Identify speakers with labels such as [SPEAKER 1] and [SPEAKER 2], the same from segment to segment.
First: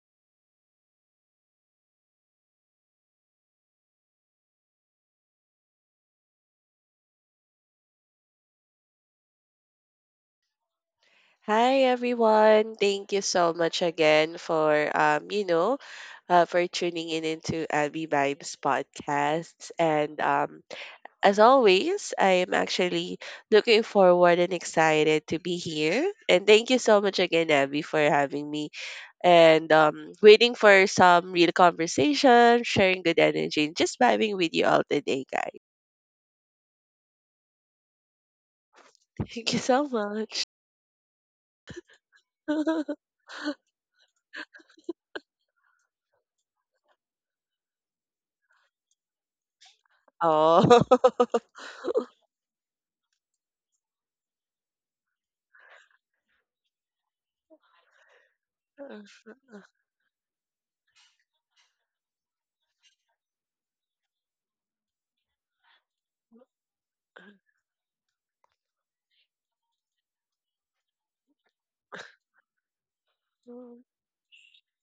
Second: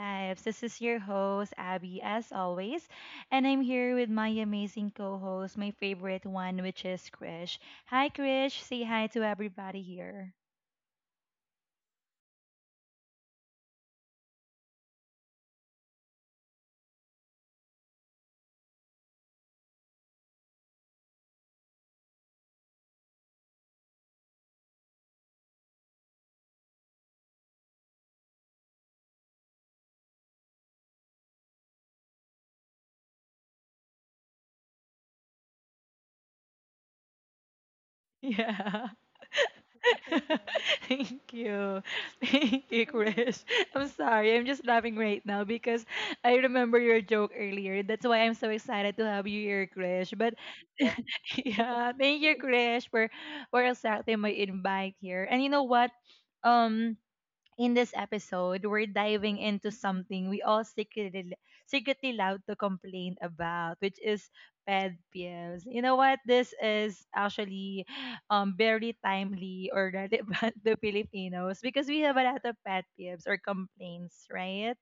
[SPEAKER 1] Vibes. This is your host, Abby, as always. And I'm here with my amazing co host, my favorite one, which is Krish. Hi, Krish. Say hi to everybody here.
[SPEAKER 2] Hi everyone. Thank you so much again for tuning in into Abby Vibes podcasts. And as always, I am actually looking forward and excited to be here. And thank you so much again, Abby, for having me. And waiting for some real conversation, sharing good energy, and just vibing with you all today, guys.
[SPEAKER 1] Yeah.
[SPEAKER 2] Thank you so much.
[SPEAKER 1] Thank you. Thank you, Chris. I'm sorry. I'm just laughing right now because I remember your joke earlier. That's why I'm so excited to have you here, Chris. But
[SPEAKER 2] Oh,
[SPEAKER 1] yeah, thank you, Chris, for accepting my invite here. And you know what? Um, in this episode, we're diving into something we all secretly love to complain about, which is pet peeves. You know what? This is actually very timely or relevant to Filipinos because we have a lot of pet peeves or complaints, right?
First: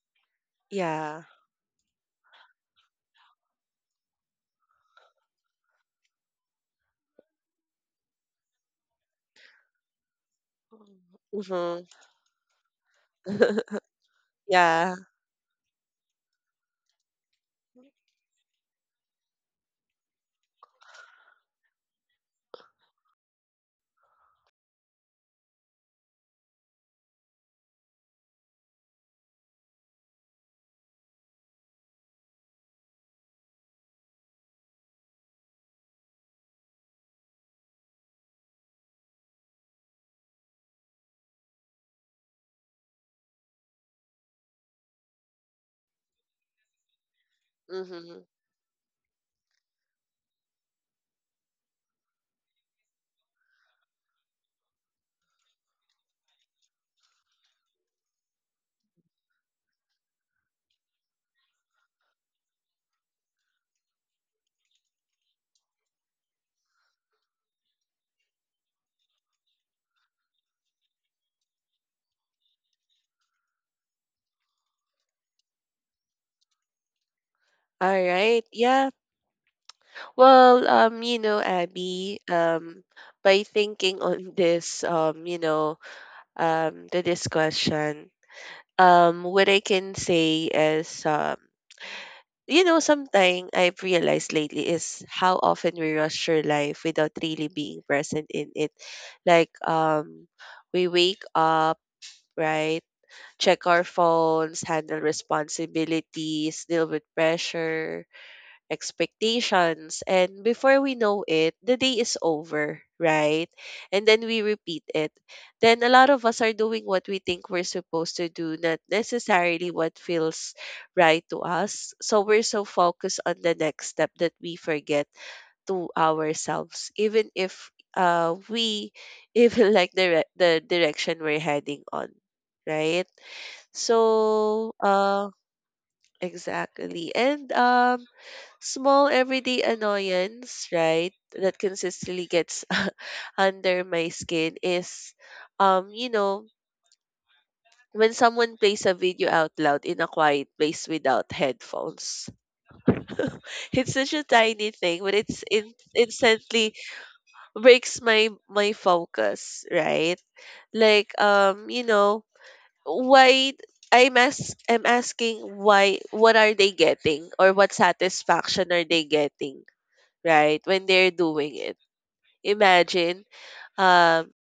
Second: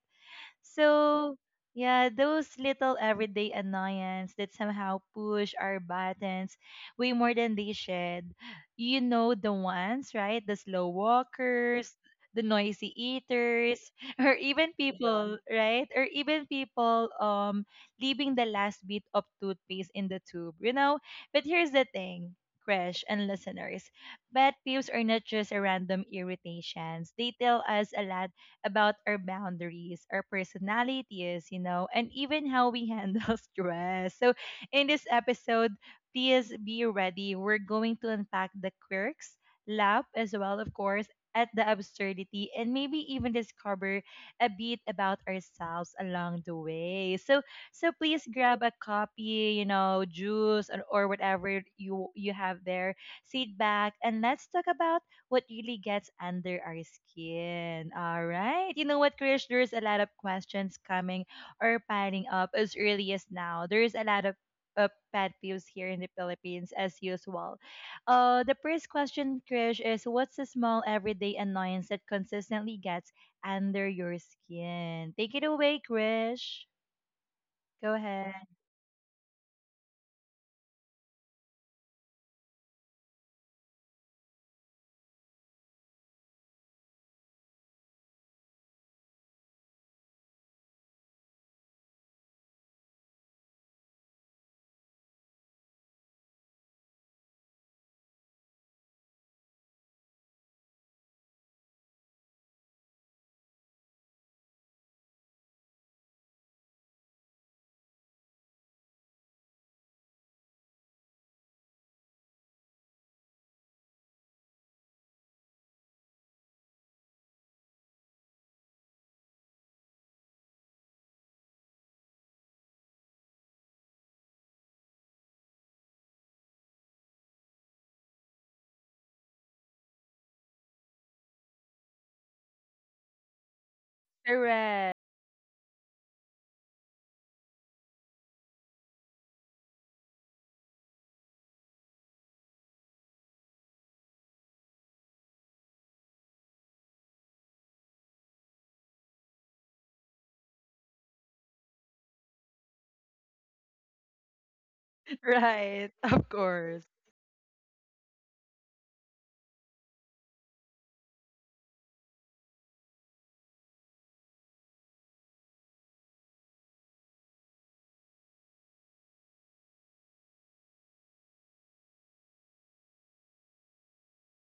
[SPEAKER 2] yeah.
[SPEAKER 1] So, yeah, those little everyday annoyance that somehow push our buttons way more than they should. You know the ones, right? The slow
[SPEAKER 2] Mhm.
[SPEAKER 1] walkers, the noisy eaters, or even
[SPEAKER 2] Yeah.
[SPEAKER 1] people, right? Or even people leaving the last bit of toothpaste in the tube, you know? But here's the thing, Crash and listeners. Pet peeves are not just a random irritations. They tell us a lot about our boundaries, our personalities, you know, and even how we handle stress. So, in this episode, please be ready. We're going to unpack the quirks, laugh as well, of course, at the absurdity, and maybe even discover a bit about ourselves along the way. So
[SPEAKER 2] Mm-hmm.
[SPEAKER 1] please grab a copy, you know, juice or whatever you have there. Sit back and let's talk about what really gets under our skin. All right. You know what, Krish? There's a lot of questions coming or piling up as early as now. There's a lot of uh, pet peeves here in the Philippines as usual. The first question, Krish, is what's a small everyday annoyance that consistently gets under your skin? Take it away, Krish.
[SPEAKER 2] All
[SPEAKER 1] Go ahead.
[SPEAKER 2] right. Yeah. Well, um, you know, Abby, um, by thinking on this, the discussion, what I can say is, something I've realized lately is how often we rush your life without really being present in it. Like, um, we wake up, right? Check our phones, handle responsibilities, deal with pressure, expectations, and before we know it, the day is over, right? And then we repeat it. Then a lot of us are doing what we think we're supposed to do, not necessarily what feels right to us. So we're so focused on the next step that we forget to ourselves even if we even like the direction we're heading on, right? So,
[SPEAKER 1] Correct.
[SPEAKER 2] exactly. And small everyday annoyance, right, that consistently gets under my skin is, um, you know, when someone plays a video out loud in a quiet place without headphones. It's such a tiny thing, but it's in
[SPEAKER 1] Right. Of
[SPEAKER 2] instantly
[SPEAKER 1] course.
[SPEAKER 2] breaks my focus, right? Like, um, you know, why I'm asking why, what are they getting or what satisfaction are they getting right when they're doing it? Imagine, um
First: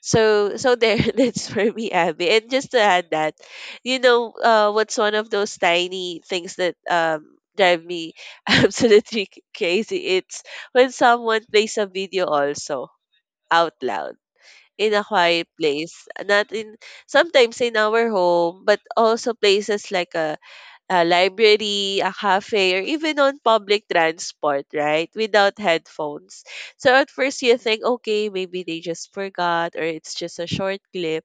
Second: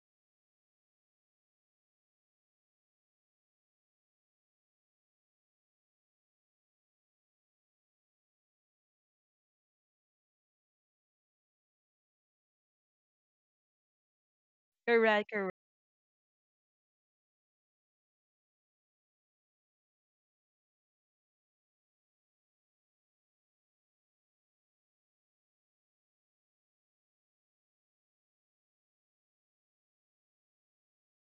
[SPEAKER 2] there. That's for me, Abby. And just to add that, what's one of those tiny things that drive me absolutely crazy? It's when someone plays a video also out loud in a
[SPEAKER 1] Correct.
[SPEAKER 2] quiet
[SPEAKER 1] Correct.
[SPEAKER 2] place. Not in sometimes in our home, but also places like a library, a cafe, or even on public transport, right? Without headphones. So at first you think, okay, maybe they just forgot or it's just a short clip.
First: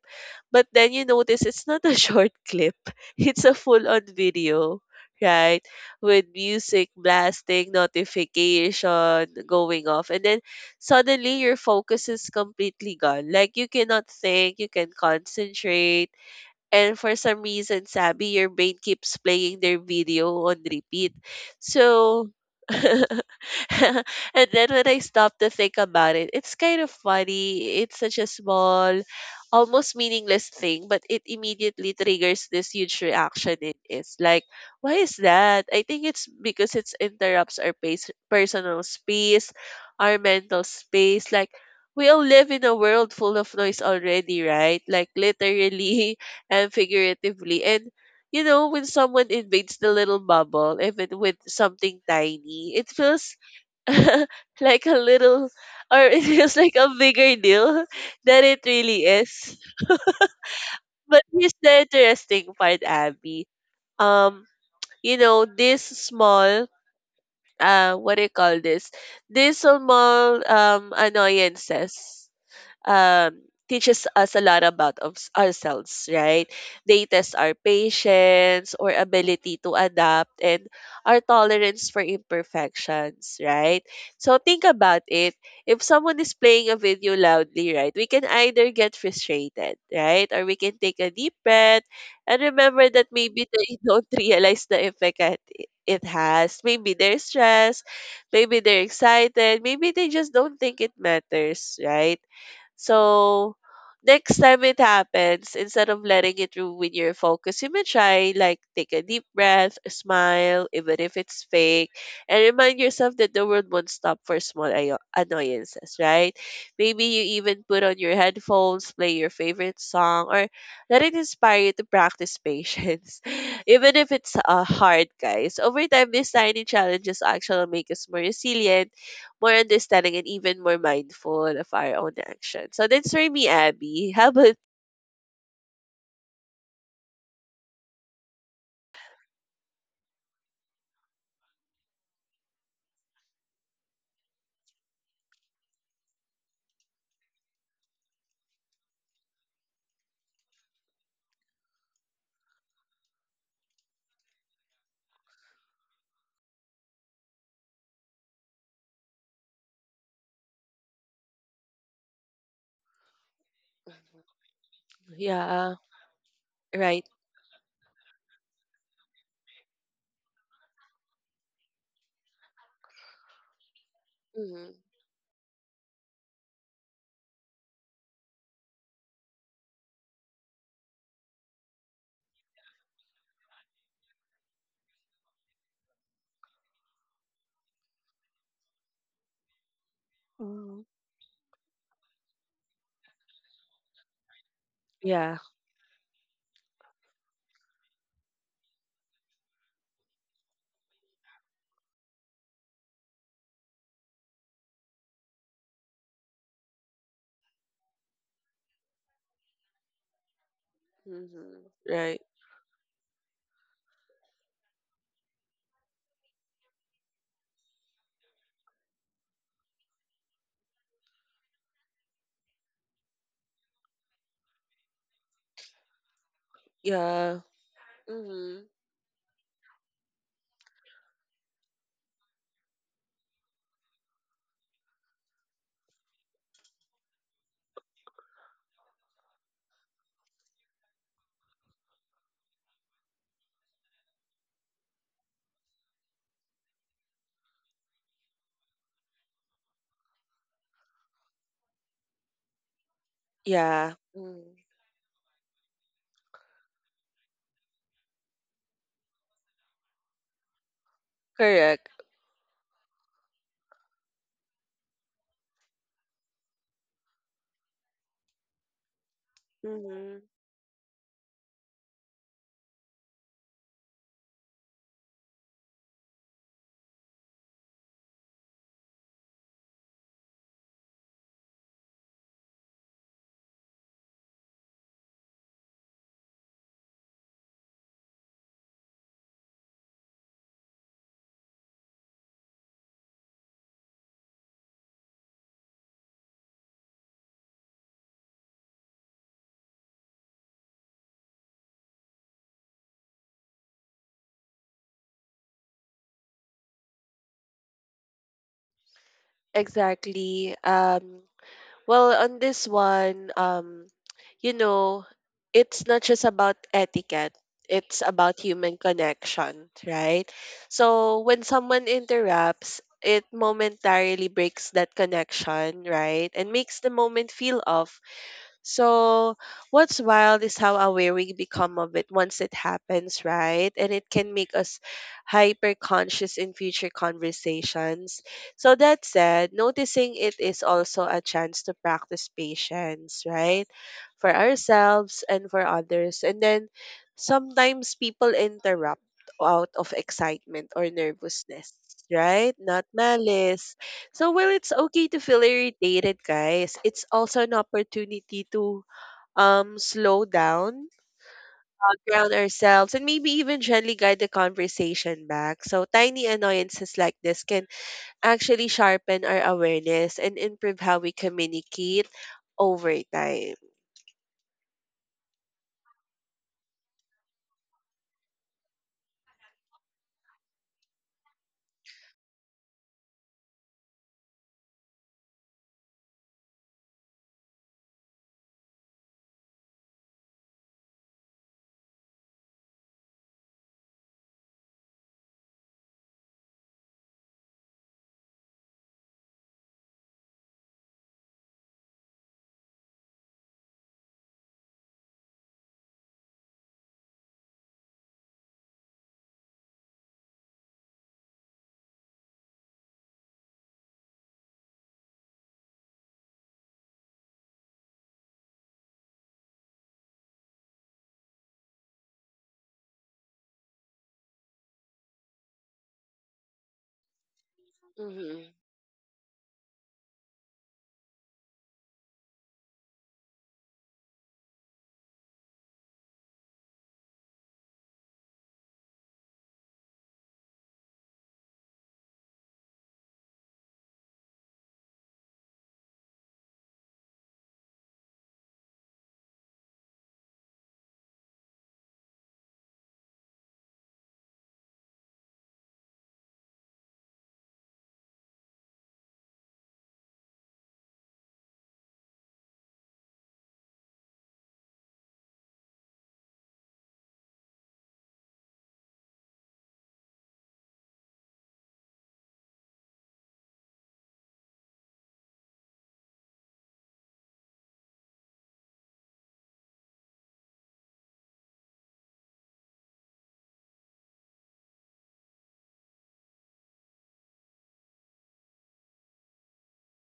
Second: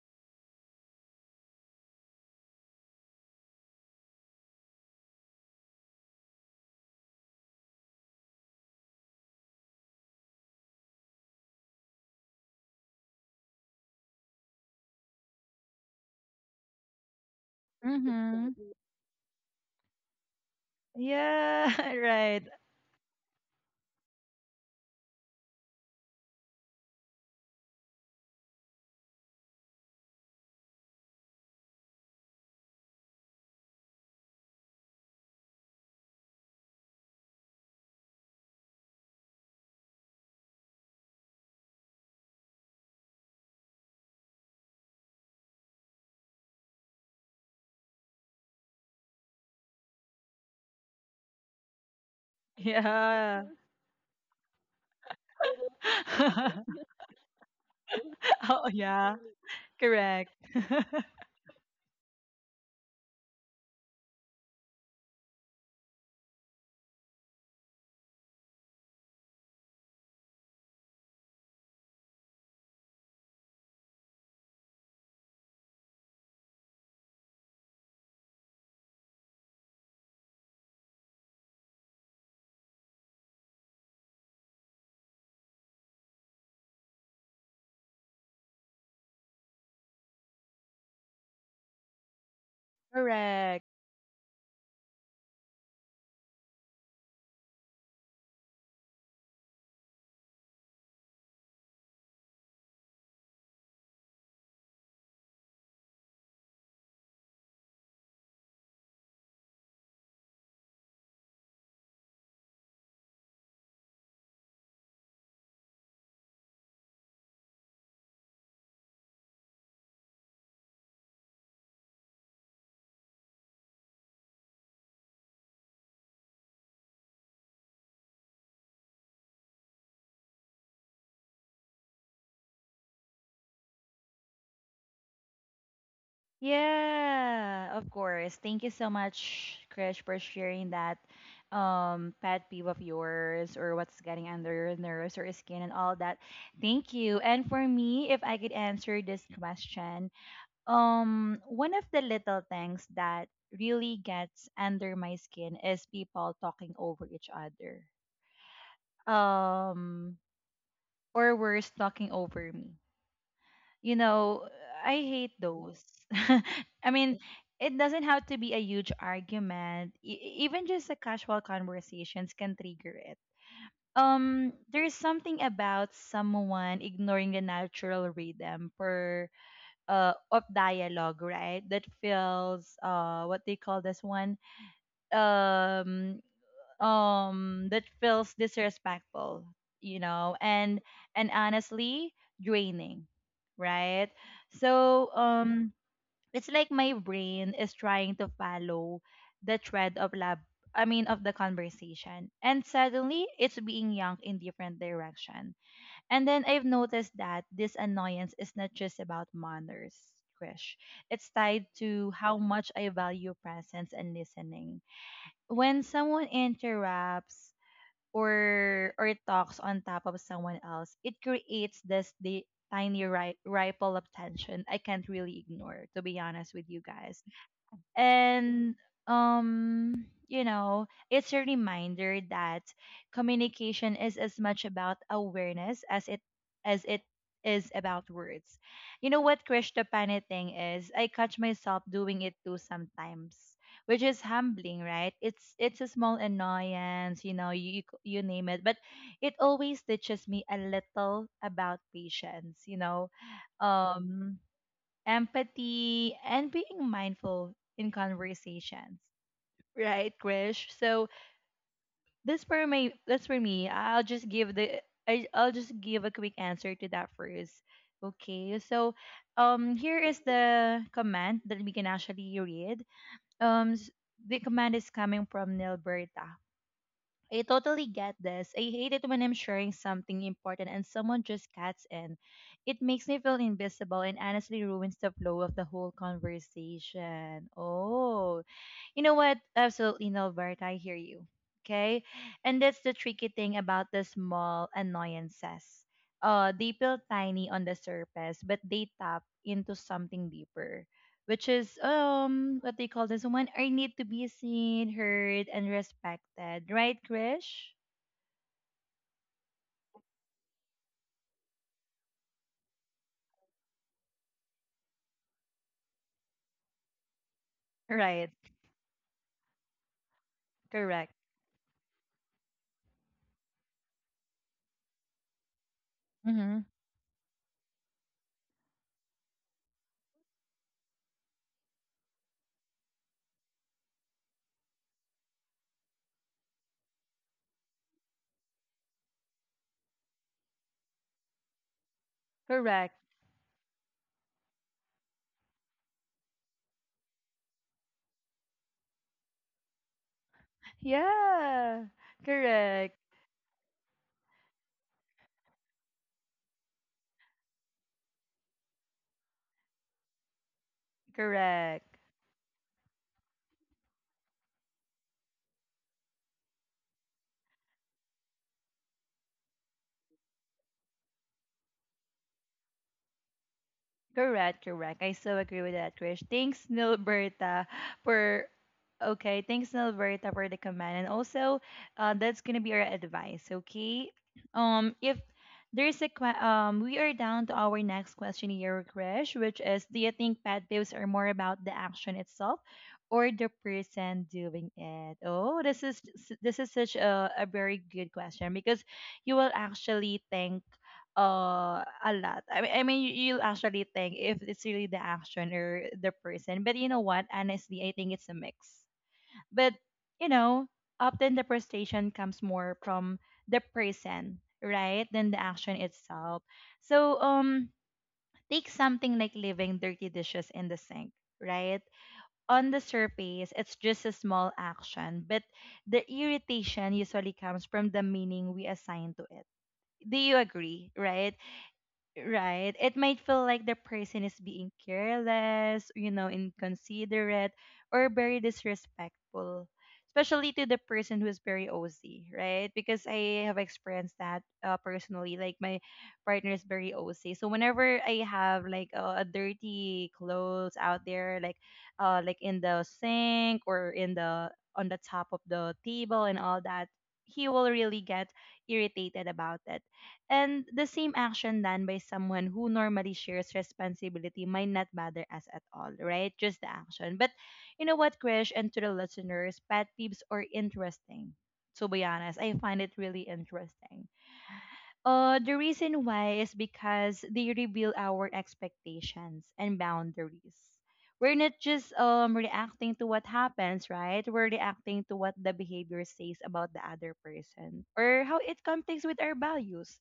[SPEAKER 2] But then you notice it's not a short clip, it's a full on video, right? With music blasting, notification going off. And then suddenly your focus is completely gone. Like you cannot think, you can concentrate, and for some reason, Sabi,
[SPEAKER 1] Mm-hmm.
[SPEAKER 2] your brain keeps playing their video on repeat.
[SPEAKER 1] Yeah.
[SPEAKER 2] So,
[SPEAKER 1] Right.
[SPEAKER 2] and then when I stop to think about it, it's kind of funny. It's such a small, almost meaningless thing, but it immediately triggers this huge reaction in us. Like, why is that? I think it's because it interrupts our pace, personal space, our mental space. Like, we all live in a world full of noise already, right? Like, literally and figuratively. And you know, when someone invades the little bubble, even with something tiny, it feels
[SPEAKER 1] Yeah.
[SPEAKER 2] like a little, or it feels like a bigger deal than it
[SPEAKER 1] Oh,
[SPEAKER 2] really
[SPEAKER 1] yeah.
[SPEAKER 2] is.
[SPEAKER 1] Correct.
[SPEAKER 2] But here's the interesting part, Abby. Um, you know, this small what do you call this? These small annoyances um, teaches us a lot about of ourselves, right? They test our patience or ability to adapt and our tolerance for imperfections, right? So think about it. If someone is playing a video loudly, right, we can either get frustrated, right? Or we can take a deep breath and remember that maybe
[SPEAKER 1] Correct.
[SPEAKER 2] they don't realize the effect that it has. Maybe they're stressed, maybe they're excited, maybe they just don't think it matters, right? So next time it happens, instead of letting it ruin your focus, you may try like take a deep breath, smile, even if it's fake, and remind yourself that the world won't stop for small annoyances, right? Maybe you even put on your headphones, play your favorite song, or let it inspire you to practice patience. Even if it's hard, guys. Over time, these tiny challenges actually make us more resilient, more understanding, and even more mindful of our own action. So that's for me, Abby. How about
[SPEAKER 1] Yeah, of course. Thank you so much, Krish, for sharing that pet peeve of yours or what's getting under your nerves or skin and all that. Thank you. And for me, if I could answer this question, one of the little things that really gets under my skin is people talking over each other. Um or worse, talking over me, you know, I hate
[SPEAKER 2] yeah,
[SPEAKER 1] those. I
[SPEAKER 2] right.
[SPEAKER 1] mean, it doesn't have to be a huge argument. Even just a casual conversations can trigger it.
[SPEAKER 2] Hmm.
[SPEAKER 1] There's something about someone ignoring the natural rhythm for of dialogue, right? That feels what they call this one um that feels disrespectful, you know,
[SPEAKER 2] Mm.
[SPEAKER 1] and honestly draining, right? so
[SPEAKER 2] Yeah.
[SPEAKER 1] um it's like my brain is trying to follow the thread of lab I mean of the conversation and suddenly it's being yanked in different direction. And then I've noticed that this annoyance is not just about manners, Krish. It's
[SPEAKER 2] Hmm.
[SPEAKER 1] tied to
[SPEAKER 2] Right.
[SPEAKER 1] how much I value presence and listening. When someone interrupts or talks on top of someone else, it creates this the tiny ripple of tension I can't really ignore, to be honest with you guys.
[SPEAKER 2] Yeah. Hmm.
[SPEAKER 1] And um you know, it's a reminder that communication is as much about awareness as it is about words. You know what, Krish, the funny thing is I catch myself doing it too sometimes, which is humbling, right? It's a small annoyance, you know, you name it, but it always teaches me a little about patience, you know,
[SPEAKER 2] Yeah.
[SPEAKER 1] um
[SPEAKER 2] Hmm.
[SPEAKER 1] empathy, and being mindful in conversations. Right, Krish? So
[SPEAKER 2] Correct.
[SPEAKER 1] this for me that's for me. I'll just give a quick answer to that first. Okay, so here is
[SPEAKER 2] Mm.
[SPEAKER 1] the comment that we can actually read. Um s- the command is coming from Nilberta. I totally get this. I hate it when I'm sharing something important and someone just cuts in. It makes me feel invisible and honestly ruins the flow of the whole conversation. Oh, you know what? Absolutely no, Bert. I hear you. Okay. And that's the tricky thing about the small annoyances. They feel tiny on the surface, but they tap into something deeper, which is what they call this one. I need to be seen, heard, and respected. Right, Krish?
[SPEAKER 2] Exactly. Well, on this one, you know, it's not just about etiquette, it's
[SPEAKER 1] Right.
[SPEAKER 2] about human connection, right?
[SPEAKER 1] Correct.
[SPEAKER 2] So when someone interrupts, it momentarily breaks that connection, right? And
[SPEAKER 1] Mm-hmm.
[SPEAKER 2] makes the moment feel off. So, what's wild is how aware we become of it once it happens, right? And it can make us hyper conscious in future conversations. So, that said, noticing it is also a chance to practice
[SPEAKER 1] Correct.
[SPEAKER 2] patience, right? For ourselves and for others. And then sometimes people interrupt out of excitement or nervousness,
[SPEAKER 1] Yeah.
[SPEAKER 2] right? Not
[SPEAKER 1] Correct.
[SPEAKER 2] malice. So while it's okay to feel irritated, guys, it's also an opportunity to slow down,
[SPEAKER 1] Correct.
[SPEAKER 2] ground ourselves, and maybe even gently guide the conversation back. So tiny annoyances like this can actually sharpen our awareness and improve how we communicate over time.
[SPEAKER 1] Correct. Correct. I so agree with that, Krish. Thanks, Nilberta, for Okay, thanks, Alberta, for the comment. And also, that's gonna be our advice, okay? If there's a que- We are down to our next question here, Krish, which is, do you think pet peeves are more about the action itself or the person doing it? Oh, this is such a very good question because you will actually think a lot I mean, I mean you'll actually think if it's really the action or the person. But you know what, honestly I think it's a mix. But, you know, often the frustration comes more from the person, right, than the action itself. So, take something like leaving dirty dishes in the sink, right? On the surface, it's just a small action, but the irritation usually comes from the
[SPEAKER 2] Mhm.
[SPEAKER 1] meaning we assign to it. Do you agree, right? Right. It might feel like the person is being careless, you know, inconsiderate, or very disrespectful, especially to the person who is very OC, right? Because I have experienced that personally. Like, my partner is very OC. So, whenever I have like a dirty clothes out there, like, in the sink or in the on the top of the table and all that, he will really get irritated about it. And the same action done by someone who normally shares responsibility might not bother us at all, right? Just the action. But you know what, Krish, and to the listeners, pet peeves are interesting. To be honest, I find it really interesting. The reason why is because they reveal our expectations and boundaries. We're not just reacting to what happens, right? We're reacting to what the behavior says about the other person or how it conflicts with our values.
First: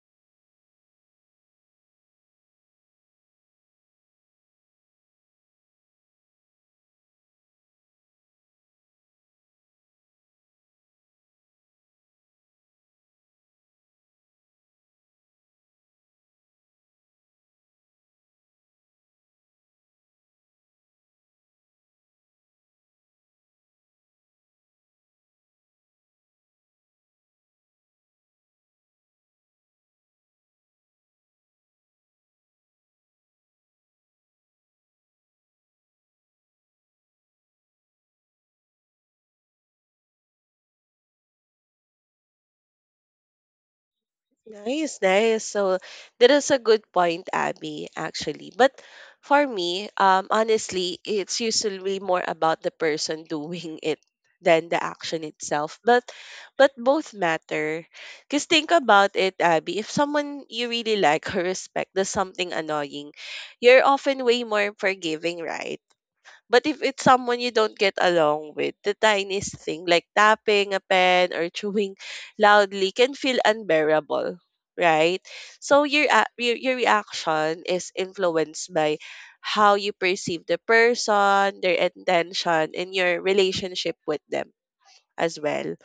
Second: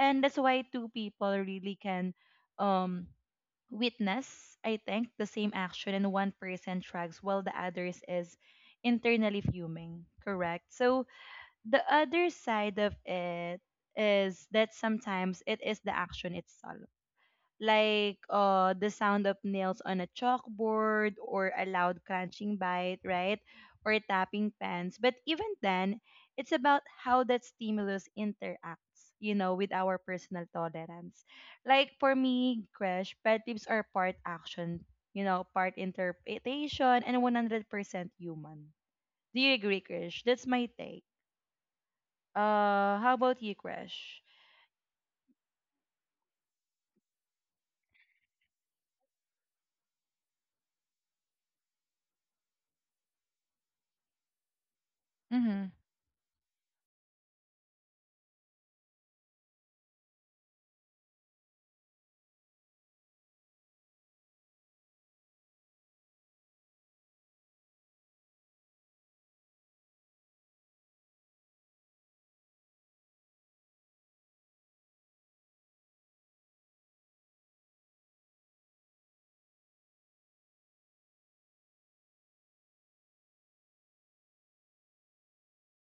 [SPEAKER 1] And that's why two people really can um witness, I think, the same action and one person shrugs while the others is internally fuming, correct? So the other side of it is that sometimes it is the action itself, like the sound of nails on a chalkboard or a loud crunching bite, right? Or tapping pens. But even then, it's about how that stimulus interacts, you know, with our personal tolerance. Like for me, Crash, pet peeves are part action, you know, part interpretation, and 100% human. Do you agree, Krish? That's my take. How about you, Krish?
[SPEAKER 2] Nice, nice. So that is a good point, Abby, actually. But for me, honestly, it's usually more about the person doing it than the action
[SPEAKER 1] Mm-hmm.
[SPEAKER 2] itself. But both matter. Because think about it, Abby, if someone you really like or respect does something annoying, you're often way more forgiving, right? But if it's someone you don't get along with, the tiniest thing like tapping a pen or chewing loudly can feel unbearable, right? So your reaction is influenced by how you perceive the person, their intention, and your relationship with them as well.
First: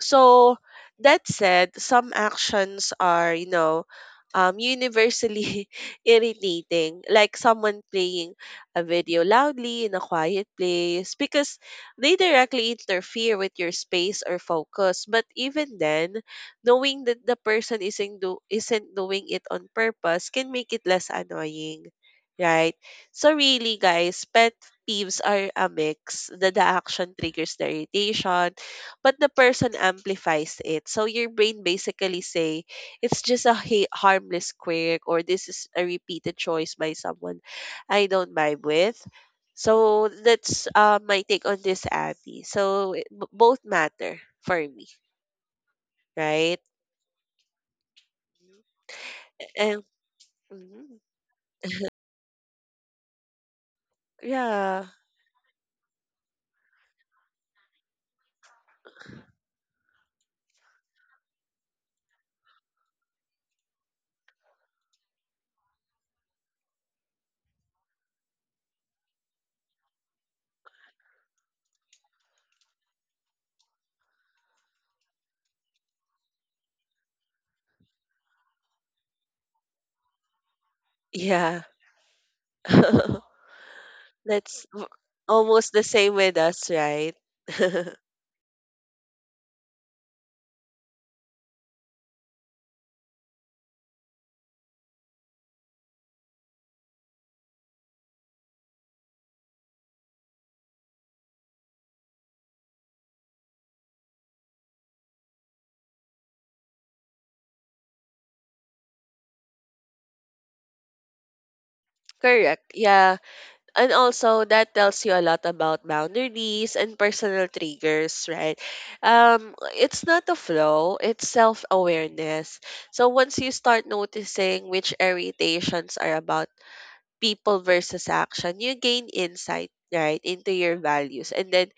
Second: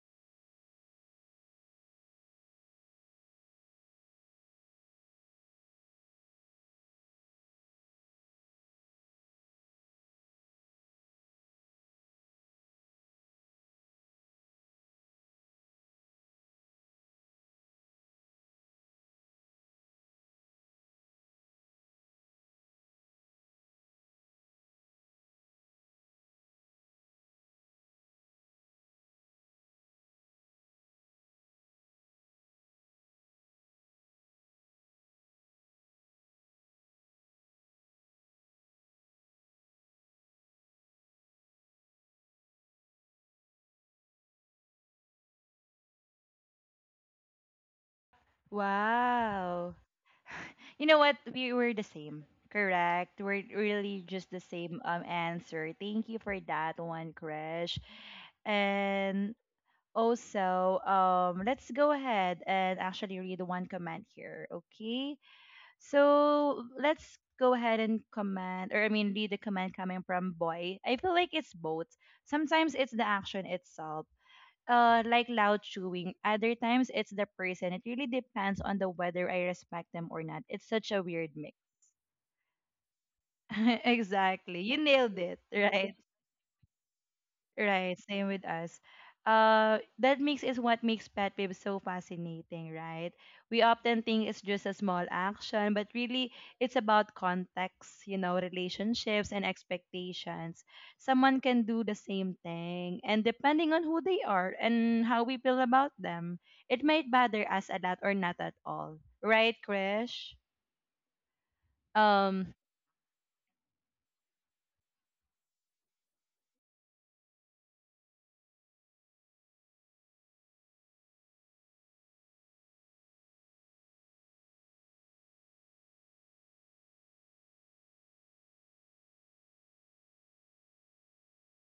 [SPEAKER 2] So that said, some actions are, you know, universally irritating, like someone playing a video loudly in a quiet place because they directly interfere with your space or focus. But even then, knowing that the person isn't doing it on purpose can make it less annoying, right? So, really, guys, pet peeves are a mix. The action triggers the irritation but the person amplifies it. So your brain basically say, it's just a harmless quirk, or this is a repeated choice by someone I don't vibe with. So that's my take on this, Abby. So both matter for me, right?
[SPEAKER 1] Wow.
[SPEAKER 2] And
[SPEAKER 1] You
[SPEAKER 2] mhm,
[SPEAKER 1] know what? We were the same. Correct. We're really just the same
[SPEAKER 2] yeah,
[SPEAKER 1] answer. Thank you for that one, Krish. And also, let's go ahead and actually read one comment here, okay? So let's go ahead and comment, or I mean, read the comment coming from Boy. I feel like it's both. Sometimes it's the action itself, like loud chewing. Other times it's the person. It really depends on the whether I respect them or not. It's such a weird mix.
[SPEAKER 2] yeah,
[SPEAKER 1] Exactly.
[SPEAKER 2] that's
[SPEAKER 1] You nailed it,
[SPEAKER 2] almost the
[SPEAKER 1] right?
[SPEAKER 2] same with us, right?
[SPEAKER 1] Right, same with us. That mix is what makes Pet Babe so fascinating, right? We often think it's just a small action, but really it's about context, you know, relationships and expectations. Someone can do the same thing, and depending on who they are and how we feel about them, it might bother us a lot or not at all. Right, Krish? Um,
[SPEAKER 2] Correct. Yeah. And also that tells you a lot about boundaries and personal triggers, right? It's not a flow, it's self awareness. So once you start noticing which irritations are about people versus action, you gain insight, right, into your values and then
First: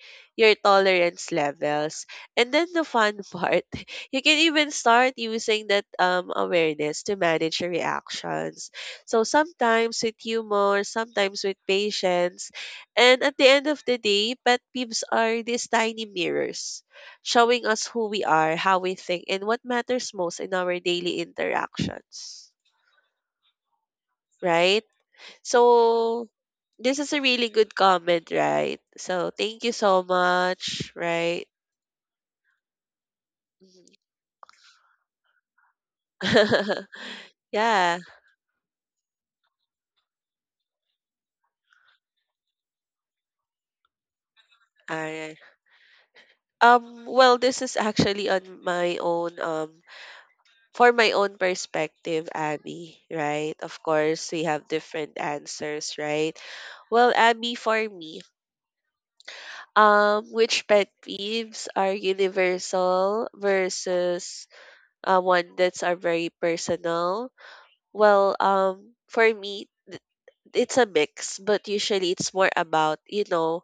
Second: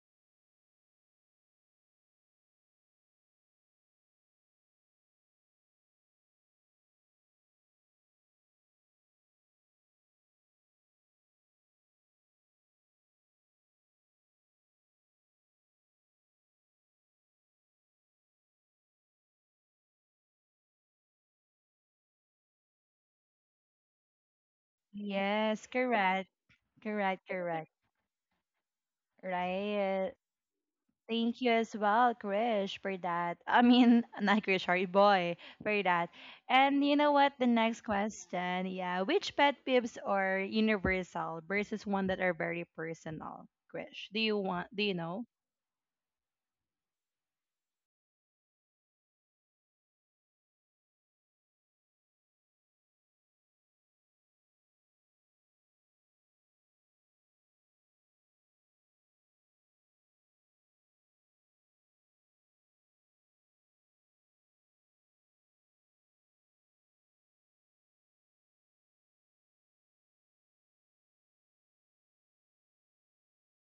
[SPEAKER 2] your tolerance levels. And then the fun part, you can even start using that awareness to manage your reactions. So sometimes with humor, sometimes with patience. And at the end of the day, pet peeves are these tiny mirrors showing us who we are, how we think, and what matters most in our daily interactions. Right?
[SPEAKER 1] yes, correct,
[SPEAKER 2] So, this is a
[SPEAKER 1] correct,
[SPEAKER 2] really
[SPEAKER 1] correct,
[SPEAKER 2] good comment, right? So thank you so
[SPEAKER 1] right.
[SPEAKER 2] much,
[SPEAKER 1] Thank
[SPEAKER 2] right?
[SPEAKER 1] you as well, Krish, for that. I
[SPEAKER 2] Mhm.
[SPEAKER 1] mean, not Krish, sorry, boy, for that. And you know what? The next
[SPEAKER 2] Yeah,
[SPEAKER 1] question, yeah, which pet peeves are universal versus one that are very personal, Krish? Do you want? Do you know?
[SPEAKER 2] alright. Well, this is actually on my own, for my own perspective, Abby, right? Of course, we have different answers, right? Well, Abby, for me, which pet peeves are universal versus one that's are very personal? Well, for me, it's a mix, but usually it's more about, you know,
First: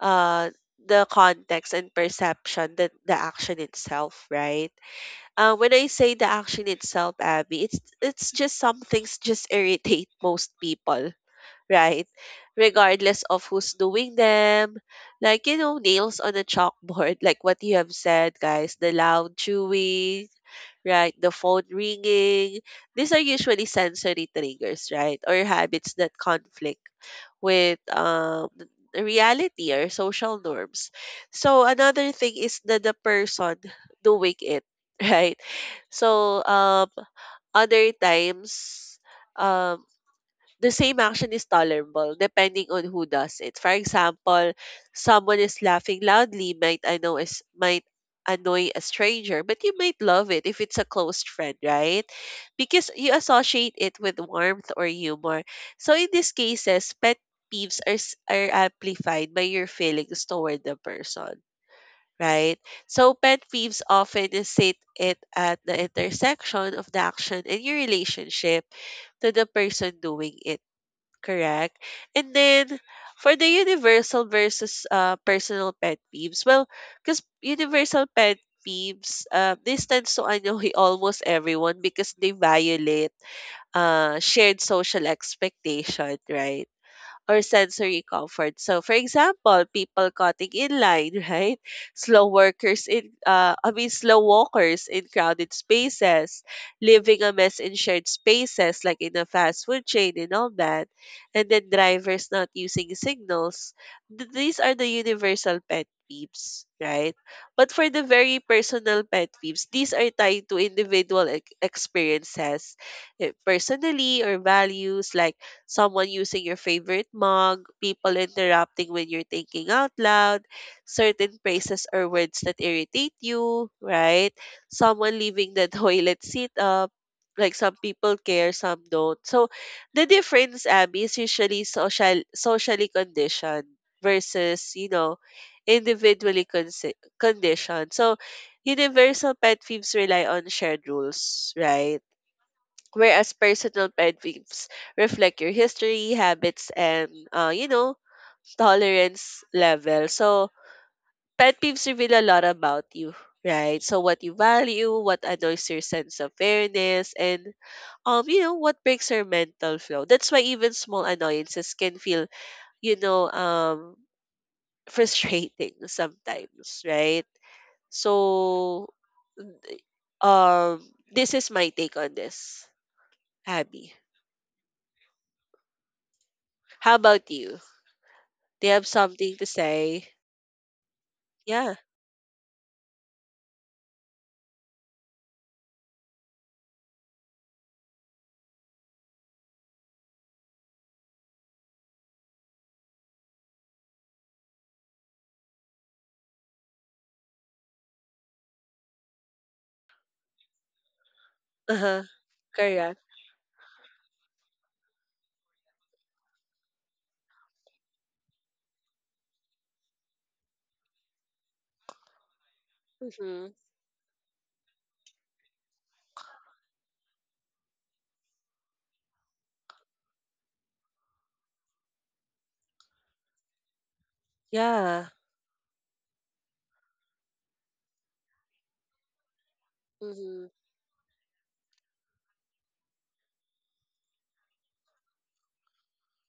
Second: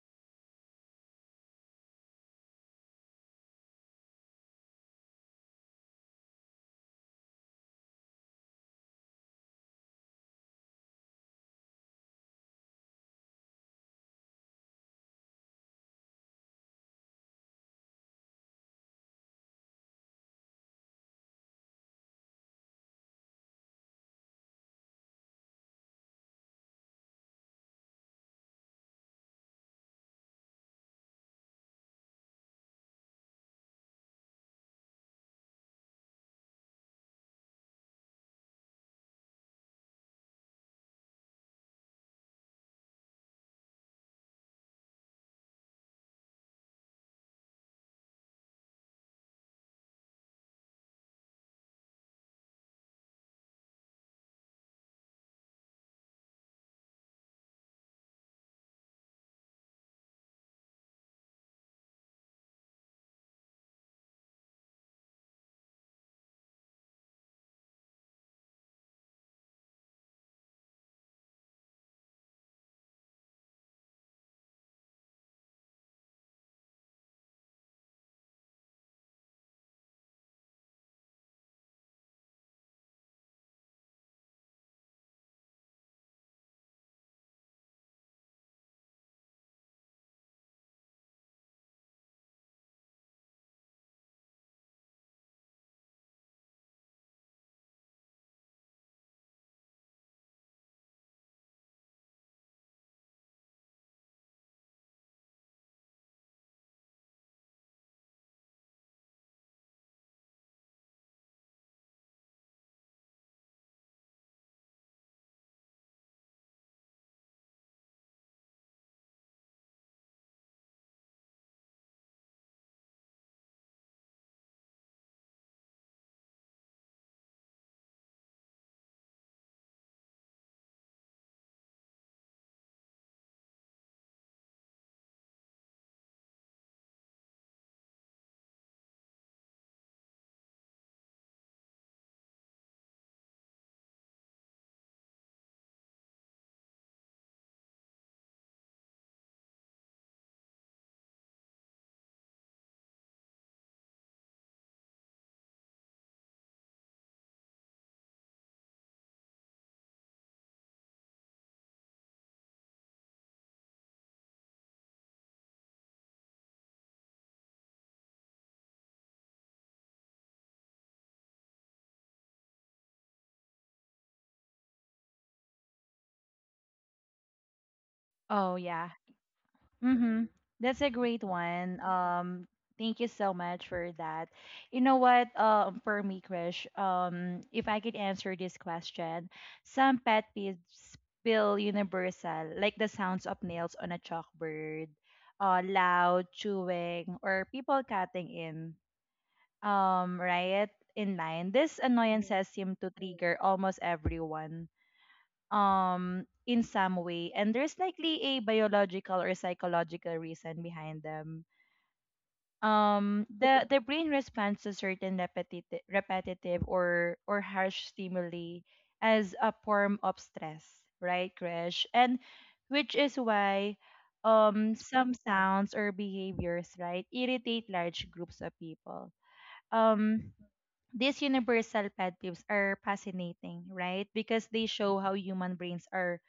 [SPEAKER 2] uh, the context and perception than the action itself, right? When I say the action itself, Abby, it's just some things just irritate most people, right? Regardless of who's doing them, like you know, nails on a chalkboard, like what you have said, guys, the loud chewing, right? The phone ringing. These are usually sensory triggers, right? Or habits that conflict with the reality or social norms. So another thing is the person doing it, right? So other times, um, the same action is tolerable depending on who does it. For example, someone is laughing loudly might I know is might annoy a stranger, but you might love it if it's a close friend, right? Because you associate it with warmth or humor. So in these cases, pet peeves are are amplified by your feelings toward the person. Right? So pet peeves often sit it at the intersection of the action and your relationship to the person doing it. Correct. And then for the universal versus personal pet peeves, well, because universal pet peeves, this tends to annoy almost everyone because they violate shared social expectation, right? Or sensory comfort. So, for example, people cutting in line, right? Slow workers in, I mean, slow walkers in crowded spaces, leaving a mess in shared spaces, like in a fast food chain and all that. And then drivers not using signals. These are the universal pet peeves, right? But for the very personal pet peeves, these are tied to individual experiences, personally or values like someone using your favorite mug, people interrupting when you're thinking out loud, certain phrases or words that irritate you, right? Someone leaving the toilet seat up. Like some people care, some don't. So the difference, Abby, is usually socially conditioned versus, individually conditioned. So universal pet peeves rely on shared rules, right? Whereas personal pet peeves reflect your history, habits, and, tolerance level. So, pet peeves reveal a lot about you, right? So, what you value, what annoys your sense of fairness, and, what breaks your mental flow. That's why even small annoyances can feel, you know, um, frustrating sometimes, right? So, um, this is my take on this, Abby. How about you?
[SPEAKER 1] Oh
[SPEAKER 2] They have
[SPEAKER 1] yeah,
[SPEAKER 2] something to say.
[SPEAKER 1] Mm-hmm. That's a great
[SPEAKER 2] Yeah.
[SPEAKER 1] one. Thank you so much for that. You know what? For me, Krish, if I could answer this question, some pet peeves feel universal, like the sounds of nails on a chalkboard, loud chewing, or people cutting in, right? In line. These
[SPEAKER 2] Uh-huh.
[SPEAKER 1] annoyances seem to
[SPEAKER 2] Correct.
[SPEAKER 1] trigger almost everyone in some way, and there's likely a biological or psychological reason behind them. um
[SPEAKER 2] Mm-hmm.
[SPEAKER 1] the the brain responds to certain repetitive or harsh stimuli as a form of stress, right, Crash? And which is why
[SPEAKER 2] Yeah.
[SPEAKER 1] some sounds or behaviors, right, irritate large groups of people. um
[SPEAKER 2] Mm-hmm.
[SPEAKER 1] these universal pet peeves are fascinating, right? Because they show how human brains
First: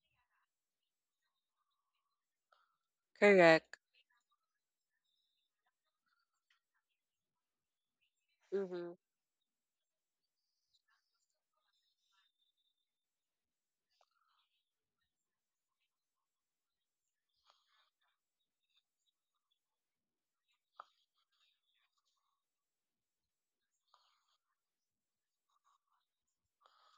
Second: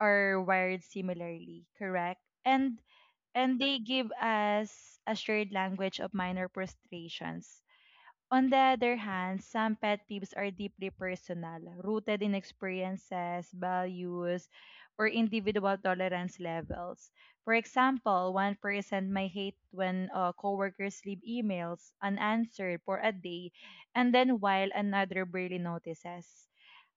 [SPEAKER 1] are wired similarly, correct? And
[SPEAKER 2] Correct.
[SPEAKER 1] they give us a shared language of minor frustrations. On the
[SPEAKER 2] Mm-hmm.
[SPEAKER 1] other hand, some pet peeves are deeply personal, rooted in experiences, values, or individual tolerance levels. For example, one person may hate when coworkers leave emails unanswered for a day, and then while another barely notices.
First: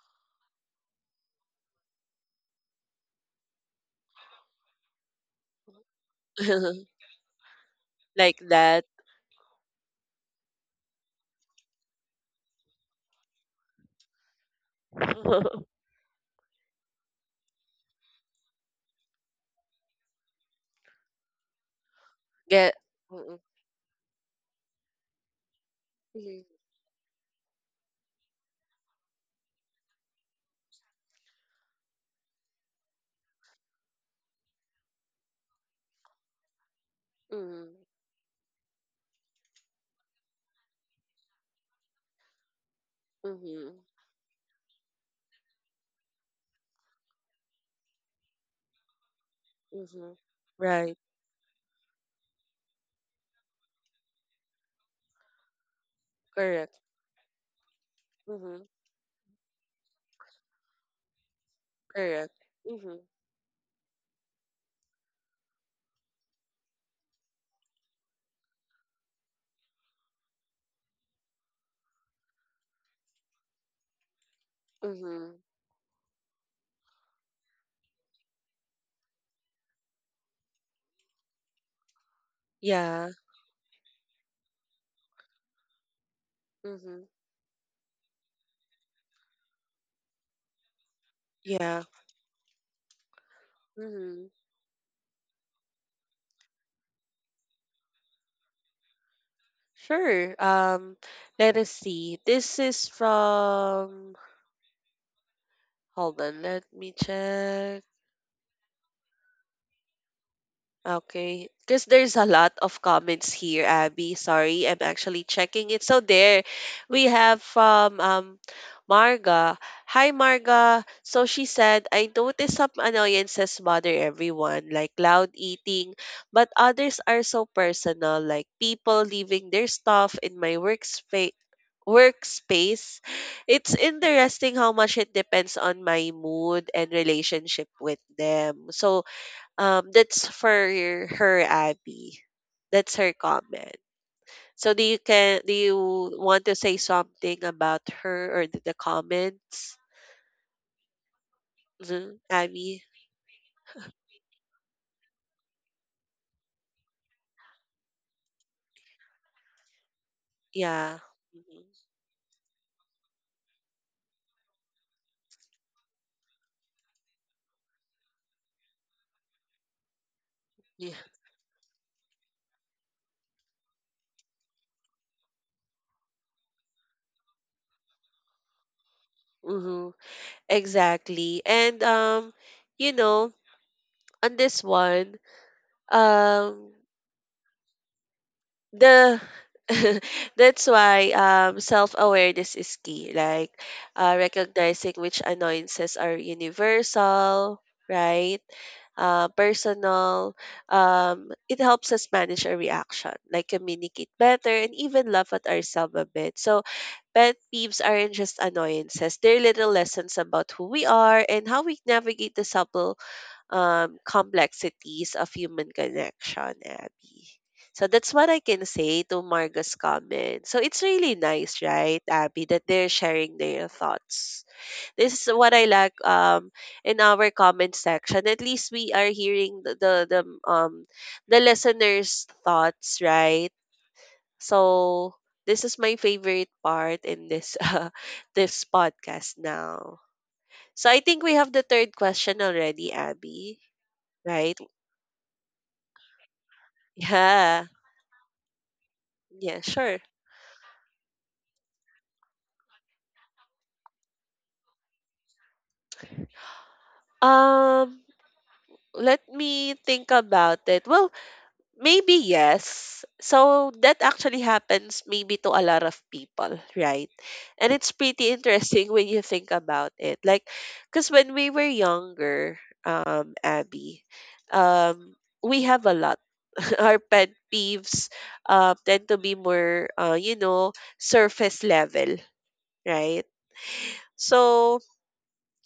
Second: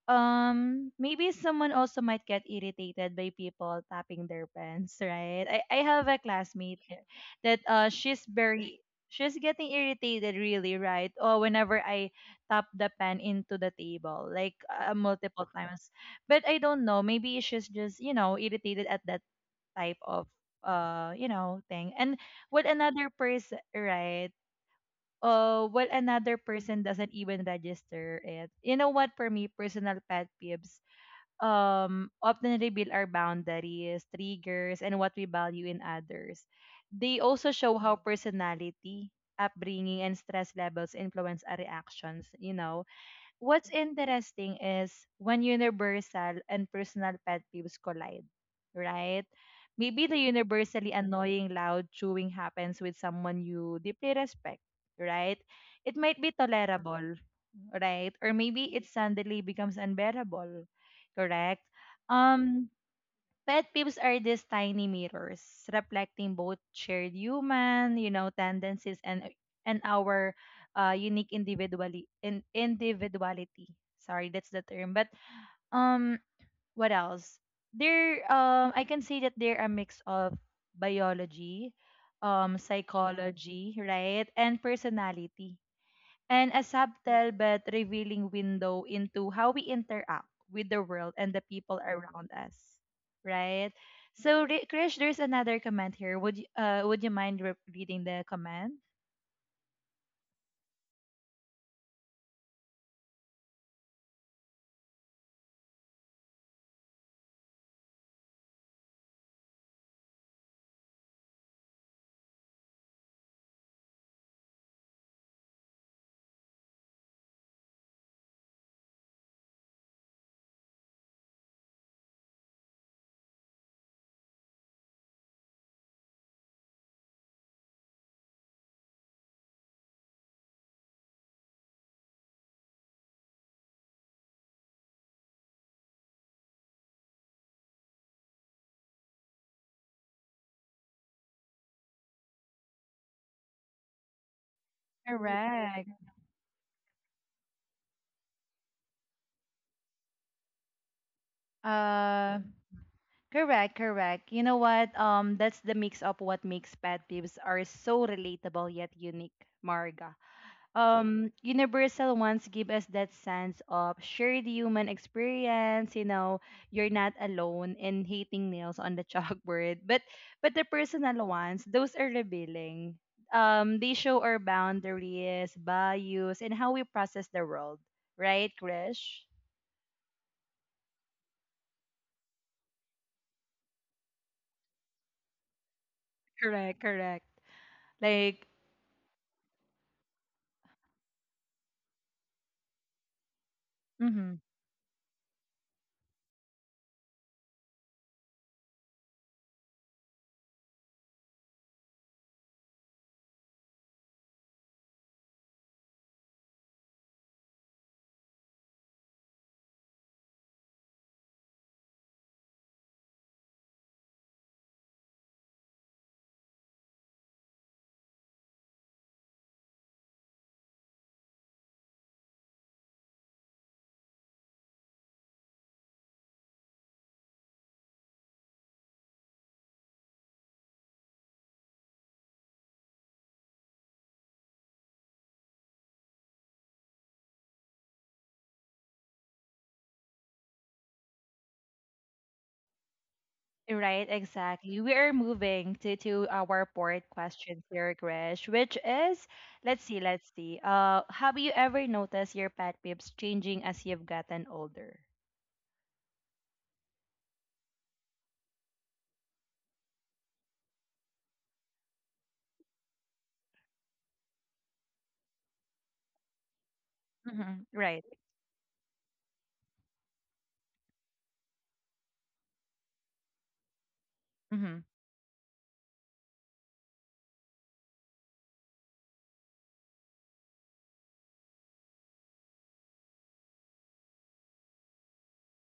[SPEAKER 1] Maybe someone also might get irritated by people tapping their pens, right? I have a classmate that she's
[SPEAKER 2] like
[SPEAKER 1] very
[SPEAKER 2] that.
[SPEAKER 1] she's getting irritated, really, right, oh, whenever I tap the pen into the table, like multiple times. But I don't know, maybe she's just irritated at that type of thing. And what
[SPEAKER 2] Get.
[SPEAKER 1] another
[SPEAKER 2] Mm-hmm.
[SPEAKER 1] person, right, what another person doesn't even register it. You know what? For me, personal pet peeves often reveal our boundaries, triggers, and what we value in others. They also
[SPEAKER 2] Mm-hmm.
[SPEAKER 1] show how personality, upbringing, and stress levels influence our reactions. You know, what's
[SPEAKER 2] Mm-hmm.
[SPEAKER 1] interesting is when universal and personal pet peeves collide, right? Maybe
[SPEAKER 2] Mm-hmm.
[SPEAKER 1] the universally
[SPEAKER 2] Right.
[SPEAKER 1] annoying loud chewing happens with someone you deeply respect, right? It might be
[SPEAKER 2] Correct.
[SPEAKER 1] tolerable, right? Or
[SPEAKER 2] Mm-hmm.
[SPEAKER 1] maybe it suddenly becomes unbearable, correct?
[SPEAKER 2] Correct.
[SPEAKER 1] Um,
[SPEAKER 2] Mm-hmm.
[SPEAKER 1] Pet peeves are these tiny mirrors reflecting both shared human, tendencies, and our unique individuality. Sorry, that's the term. But
[SPEAKER 2] Mm-hmm.
[SPEAKER 1] um, what else? I can say that they're a mix of biology,
[SPEAKER 2] Yeah.
[SPEAKER 1] psychology, right, and personality, and a
[SPEAKER 2] Mm-hmm.
[SPEAKER 1] subtle but revealing window into how we interact with the world and the people
[SPEAKER 2] Yeah.
[SPEAKER 1] around us, right?
[SPEAKER 2] Mm-hmm.
[SPEAKER 1] So, Krish, there's another comment here. Would you mind reading the comment?
[SPEAKER 2] Sure. Let us see. This is from. Hold on. Let me check. Okay, because there's a lot of comments here, Abby. Sorry, I'm actually checking it. So there, we have from Marga. Hi, Marga. So she said, I notice some annoyances bother everyone, like loud eating, but others are so personal, like people leaving their stuff in my workspace. It's interesting how much it depends on my mood and relationship with them. So that's for her, Abby. That's her comment. So do you
[SPEAKER 1] Correct.
[SPEAKER 2] want to say something about her or the comments, Mhm,
[SPEAKER 1] Uh,
[SPEAKER 2] Abby?
[SPEAKER 1] correct. You know what? That's the mix of what makes pet peeves are so relatable yet unique, Marga.
[SPEAKER 2] Yeah. Mhm.
[SPEAKER 1] Universal ones give us that sense of shared human experience. You know, you're not alone in hating nails on the chalkboard. But the
[SPEAKER 2] Yeah.
[SPEAKER 1] personal ones, those are revealing. They show our boundaries, values, and how we process the world, right, Krish?
[SPEAKER 2] hmm Exactly. And you know, on this one, um,
[SPEAKER 1] Correct, correct. Like,
[SPEAKER 2] the that's why self-awareness is key. Like,
[SPEAKER 1] mhm.
[SPEAKER 2] recognizing which annoyances are universal, right, personal, it helps us manage our reaction, like communicate better and even laugh at ourselves a bit. So pet peeves aren't just annoyances, they're little lessons about who we are and how we navigate the subtle complexities of human connection, Abby. So that's what I can say to Marga's comment. So it's really nice, right, Abby, that they're sharing their thoughts. This is what I like in our comment section. At least we are hearing um the listeners' thoughts, right? So this is my favorite part in this this podcast now. So I think we have the third question already, Abby.
[SPEAKER 1] Right,
[SPEAKER 2] Right?
[SPEAKER 1] exactly. We are moving to our port question
[SPEAKER 2] Yeah.
[SPEAKER 1] here, Grish, which is,
[SPEAKER 2] Yeah,
[SPEAKER 1] let's see,
[SPEAKER 2] sure.
[SPEAKER 1] let's see. Have you ever noticed your pet peeves changing as you've gotten older?
[SPEAKER 2] Um, let me think about it. Well, maybe yes. So that actually happens maybe to a lot of people, right?
[SPEAKER 1] Mm-hmm.
[SPEAKER 2] And it's
[SPEAKER 1] Right.
[SPEAKER 2] pretty interesting when you think about it. Like, because when we were younger, Abby,
[SPEAKER 1] Mm-hmm.
[SPEAKER 2] um, we have a lot. Our pet peeves tend to be more, surface level, right? So,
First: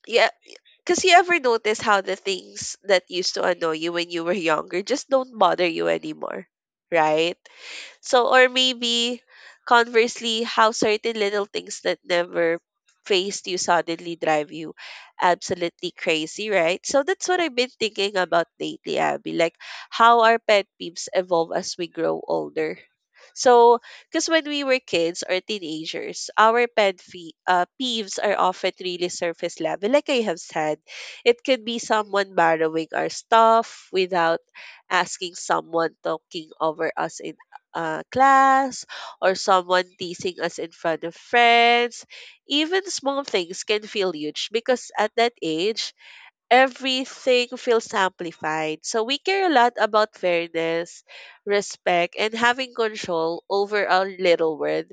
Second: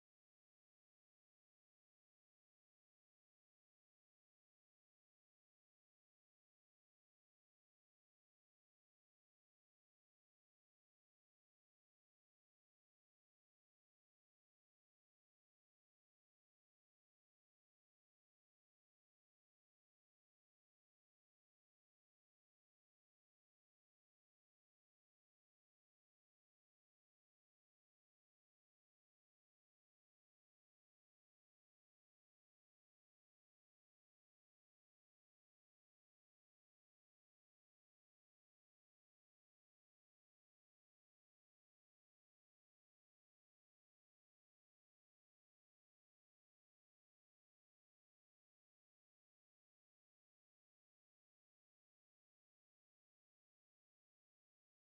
[SPEAKER 2] yeah, because you ever notice how the things that used to annoy you when you were younger just don't bother you anymore, right? So, or maybe conversely, how certain little things that never faced you suddenly drive you absolutely crazy, right? So, that's what I've been thinking about lately, Abby. Like, how our pet peeves evolve as we grow older. So, because when we were kids or teenagers, our peeves are often really surface level. Like I have said, it could be someone borrowing our stuff without asking, someone talking over us in class, or someone teasing us in front of friends. Even small things can feel huge because at that age, everything feels amplified. So we care a lot about fairness, respect, and having control over our little world.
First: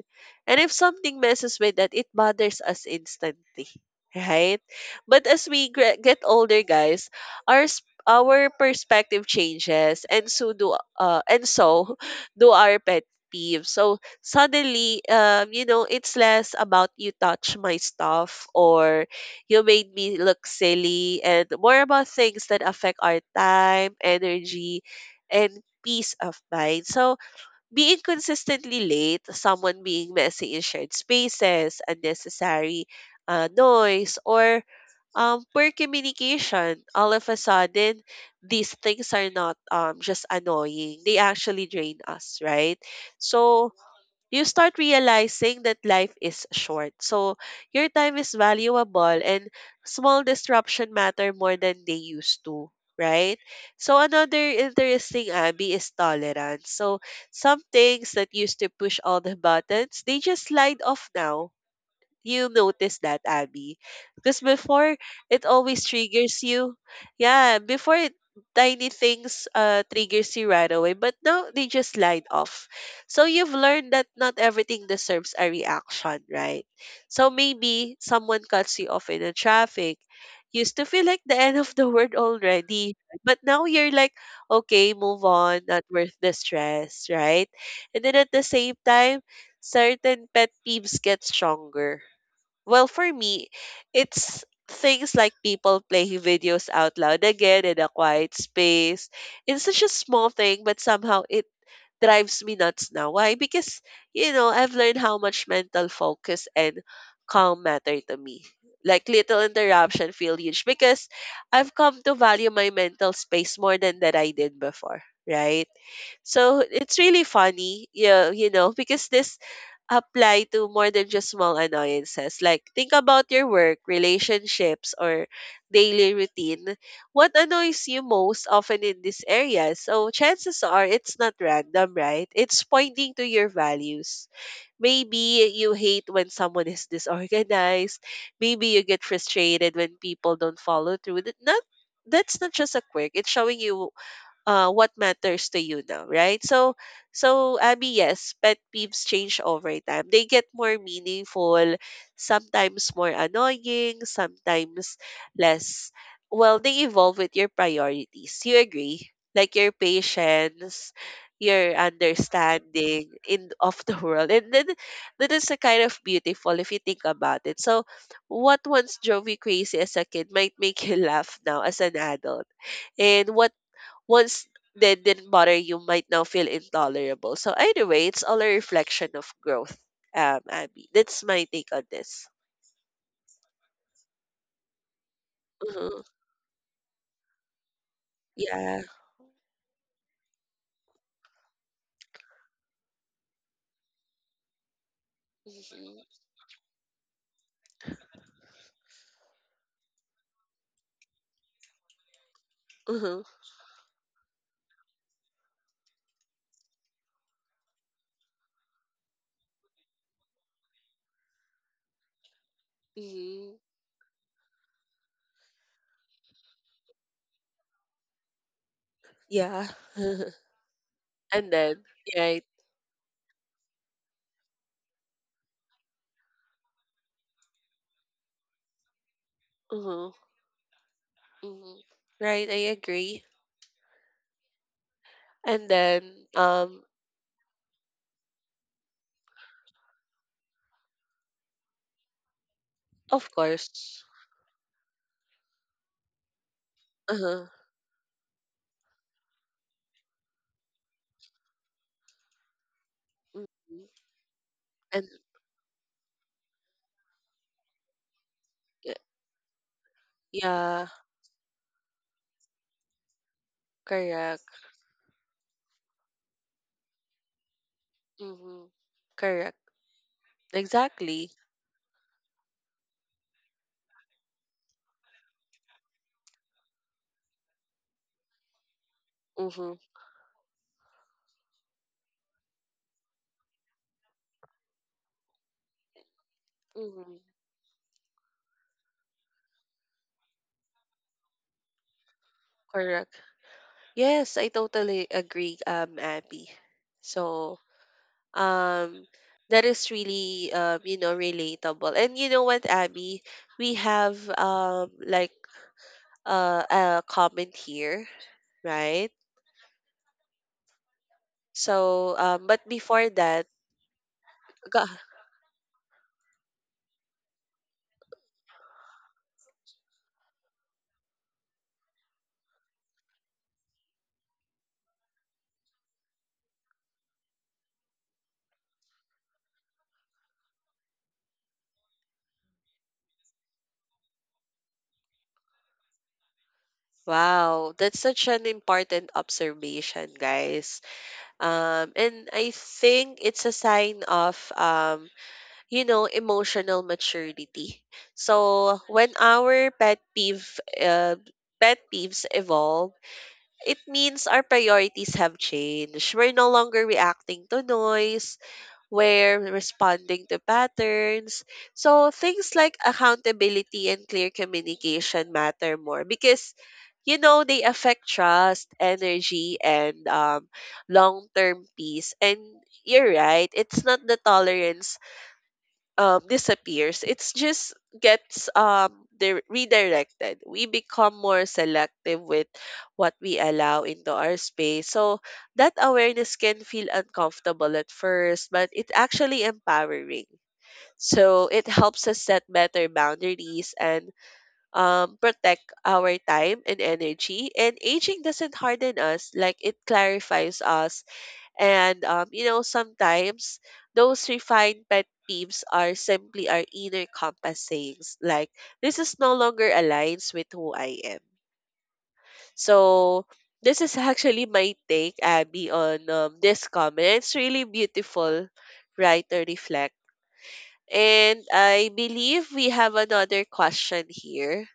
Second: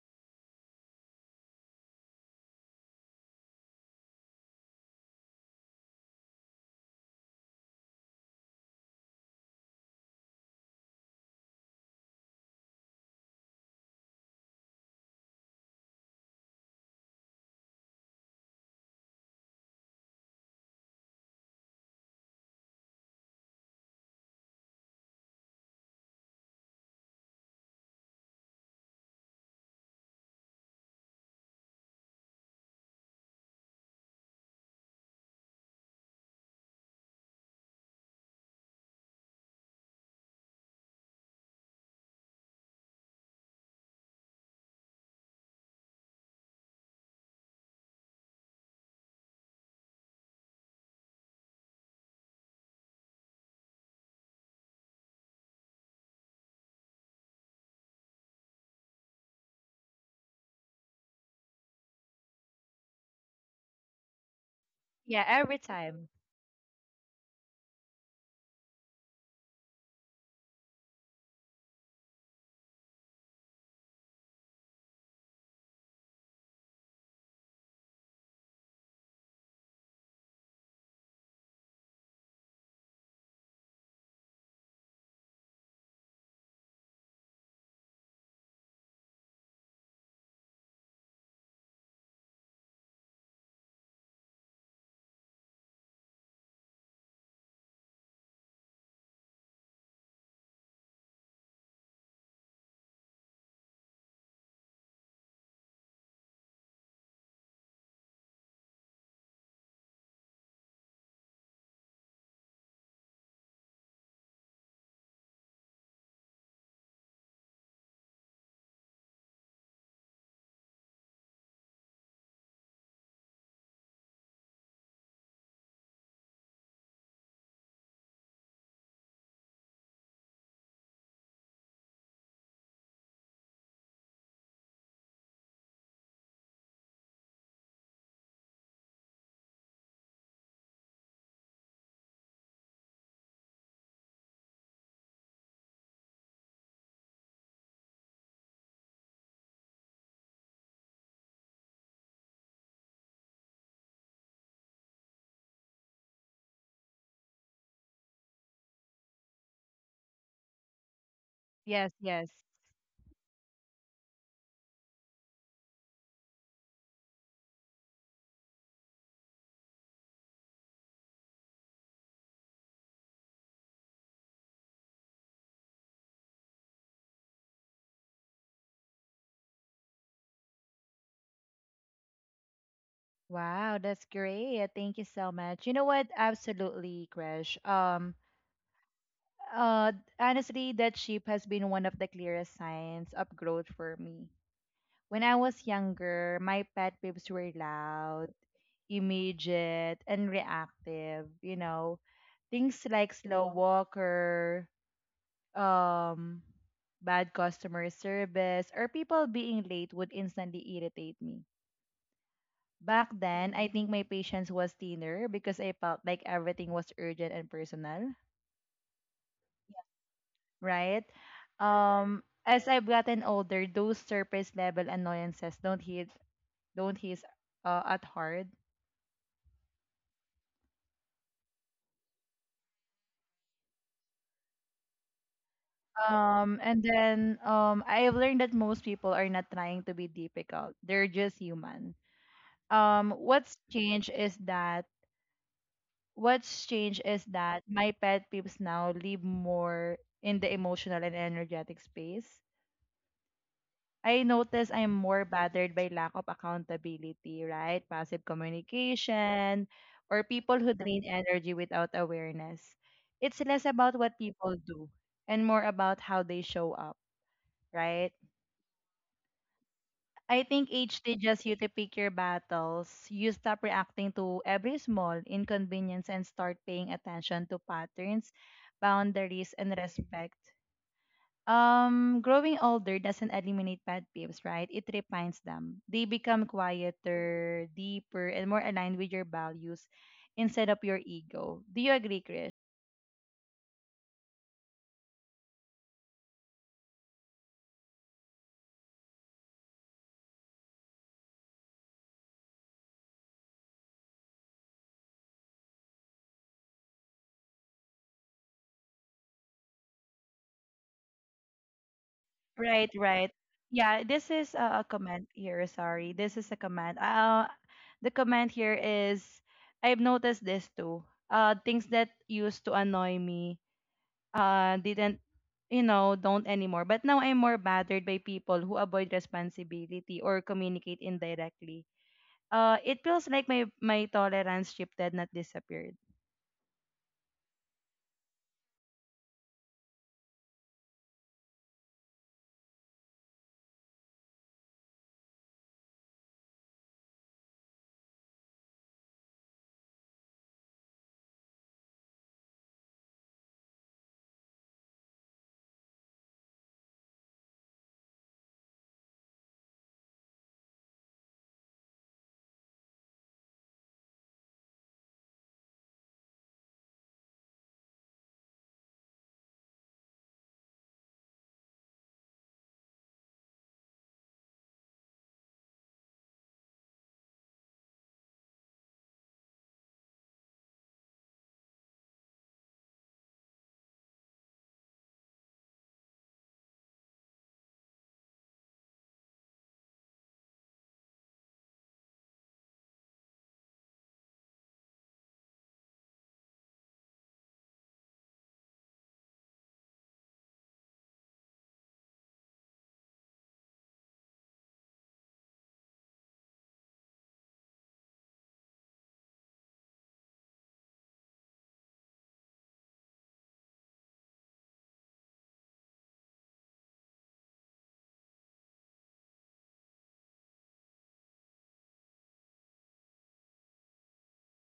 [SPEAKER 2] And if something messes with that, it bothers us instantly, right? But as get older, guys, our perspective changes, and so do our pet peeves. So suddenly, it's less about you touch my stuff or you made me look silly, and more about things that affect our time, energy, and peace of mind. So, being consistently late, someone being messy in shared spaces, unnecessary noise, or poor communication, all of a sudden, these things are not just annoying. They actually drain us, right? So, you start realizing that life is short. So your time is valuable and small disruption matter more than they used to, right? So another interesting, Abby, is tolerance. So some things that used to push all the buttons, they just slide off now. You notice that, Abby? Because before
[SPEAKER 1] Yeah,
[SPEAKER 2] it
[SPEAKER 1] every
[SPEAKER 2] always
[SPEAKER 1] time.
[SPEAKER 2] triggers you. Yeah, before it, tiny things triggers you right away, but now they just slide off. So you've learned that not everything deserves a reaction, right? So maybe someone cuts you off in the traffic. Used to feel like the end of the world already, but now you're like, okay, move on, not worth the stress, right? And then at the same time, certain pet peeves get stronger. Well, for me, it's things like people playing videos out loud again in a quiet space. It's such a small thing, but somehow it drives me nuts now. Why? Because, I've learned how much mental focus and calm matter to me. Like, little interruption feel huge because I've come to value my mental space more than that I did before, right? So it's really funny, yeah, because this apply to more than just small annoyances. Like, think about your work, relationships, or daily routine. What annoys you most often in this area? So chances are it's not random, right? It's pointing to your values. Maybe you hate when someone is disorganized. Maybe you get frustrated when people don't follow through. That's not just a quirk. It's showing you what matters to you now, right? so Abby, yes, pet peeves change over time. They get more meaningful, sometimes more annoying, sometimes less. Well, they evolve with your priorities. You agree? Like your patience, your
[SPEAKER 1] Yes, yes.
[SPEAKER 2] understanding in of the world, and then that is a kind of beautiful if you think about it. So, what once drove you crazy as a kid might make you laugh now as an adult, and what once they didn't bother you might now feel intolerable. So either way, it's all a reflection of growth. Abby, that's my take on this.
[SPEAKER 1] Wow, that's great. Thank you so much. You know
[SPEAKER 2] Mm-hmm.
[SPEAKER 1] what? Absolutely, Grish.
[SPEAKER 2] Yeah.
[SPEAKER 1] Uh, Honestly, that sheep has been one of the clearest signs of growth for me. When I was
[SPEAKER 2] Mm-hmm.
[SPEAKER 1] younger, my pet peeves were loud, immediate, and reactive. You know, things like
[SPEAKER 2] Mm-hmm.
[SPEAKER 1] slow walker, um, bad customer service, or people being late would instantly irritate me. Back then,
[SPEAKER 2] Mm-hmm.
[SPEAKER 1] I think my patience was thinner because I felt like everything was urgent and personal,
[SPEAKER 2] Yeah.
[SPEAKER 1] right?
[SPEAKER 2] and then
[SPEAKER 1] Um,
[SPEAKER 2] right.
[SPEAKER 1] as I've gotten older, those surface level annoyances don't hit at hard.
[SPEAKER 2] Mm-hmm. Mm-hmm. Right. I agree. And then
[SPEAKER 1] And then I have learned that most people are not trying to be difficult. They're just human. Um,
[SPEAKER 2] of
[SPEAKER 1] what's
[SPEAKER 2] course.
[SPEAKER 1] changed is that what's changed is
[SPEAKER 2] Uh-huh.
[SPEAKER 1] that my pet peeves now live more in the emotional and energetic space.
[SPEAKER 2] Mm-hmm.
[SPEAKER 1] I notice I'm
[SPEAKER 2] And
[SPEAKER 1] more bothered by lack of accountability, right? Passive
[SPEAKER 2] y-
[SPEAKER 1] communication, or people who
[SPEAKER 2] yeah,
[SPEAKER 1] drain energy without awareness. It's less about what
[SPEAKER 2] correct.
[SPEAKER 1] people do and more about how they show up, right?
[SPEAKER 2] Mm-hmm. Correct.
[SPEAKER 1] I think age
[SPEAKER 2] Exactly.
[SPEAKER 1] teaches you to pick your battles. You stop reacting to every small inconvenience and start paying attention to patterns, boundaries,
[SPEAKER 2] Mm-hmm.
[SPEAKER 1] and respect. Growing older doesn't eliminate pet peeves, right? It refines them. They become
[SPEAKER 2] Mm-hmm.
[SPEAKER 1] quieter, deeper, and more aligned with your values instead of your ego. Do you agree, Chris?
[SPEAKER 2] Correct. Yes, I totally agree, Abby. So, um, that is really, relatable. And you know what, Abby, we have like a comment here, right? So, but
[SPEAKER 1] Right,
[SPEAKER 2] before
[SPEAKER 1] right.
[SPEAKER 2] that,
[SPEAKER 1] Yeah, this is a
[SPEAKER 2] ga-
[SPEAKER 1] comment here. Sorry, this is a comment. The comment here is I've noticed this too. Things that used to annoy me, didn't, you know, don't anymore. But now I'm more bothered by people who avoid responsibility or communicate indirectly. It feels like my tolerance shifted, not disappeared.
[SPEAKER 2] wow, that's such an important observation, guys. And I think it's a sign of emotional maturity. So when our uh, pet peeves evolve, it means our priorities have changed. We're no longer reacting to noise. We're responding to patterns. So things like accountability and clear communication matter more because they affect trust, energy, and long-term peace. And you're right, it's not the tolerance disappears. It's just gets redirected. We become more selective with what we allow into our space. So that awareness can feel uncomfortable at first, but it's actually empowering. So it helps us set better boundaries and protect our time and energy. And aging doesn't harden us, like it clarifies us, and sometimes those refined pet peeves are simply our inner compass sayings, like this is no longer aligns with who I am. So this is actually my take, Abby, on this comment. It's really beautiful, right? To reflect. And I believe we have another question here.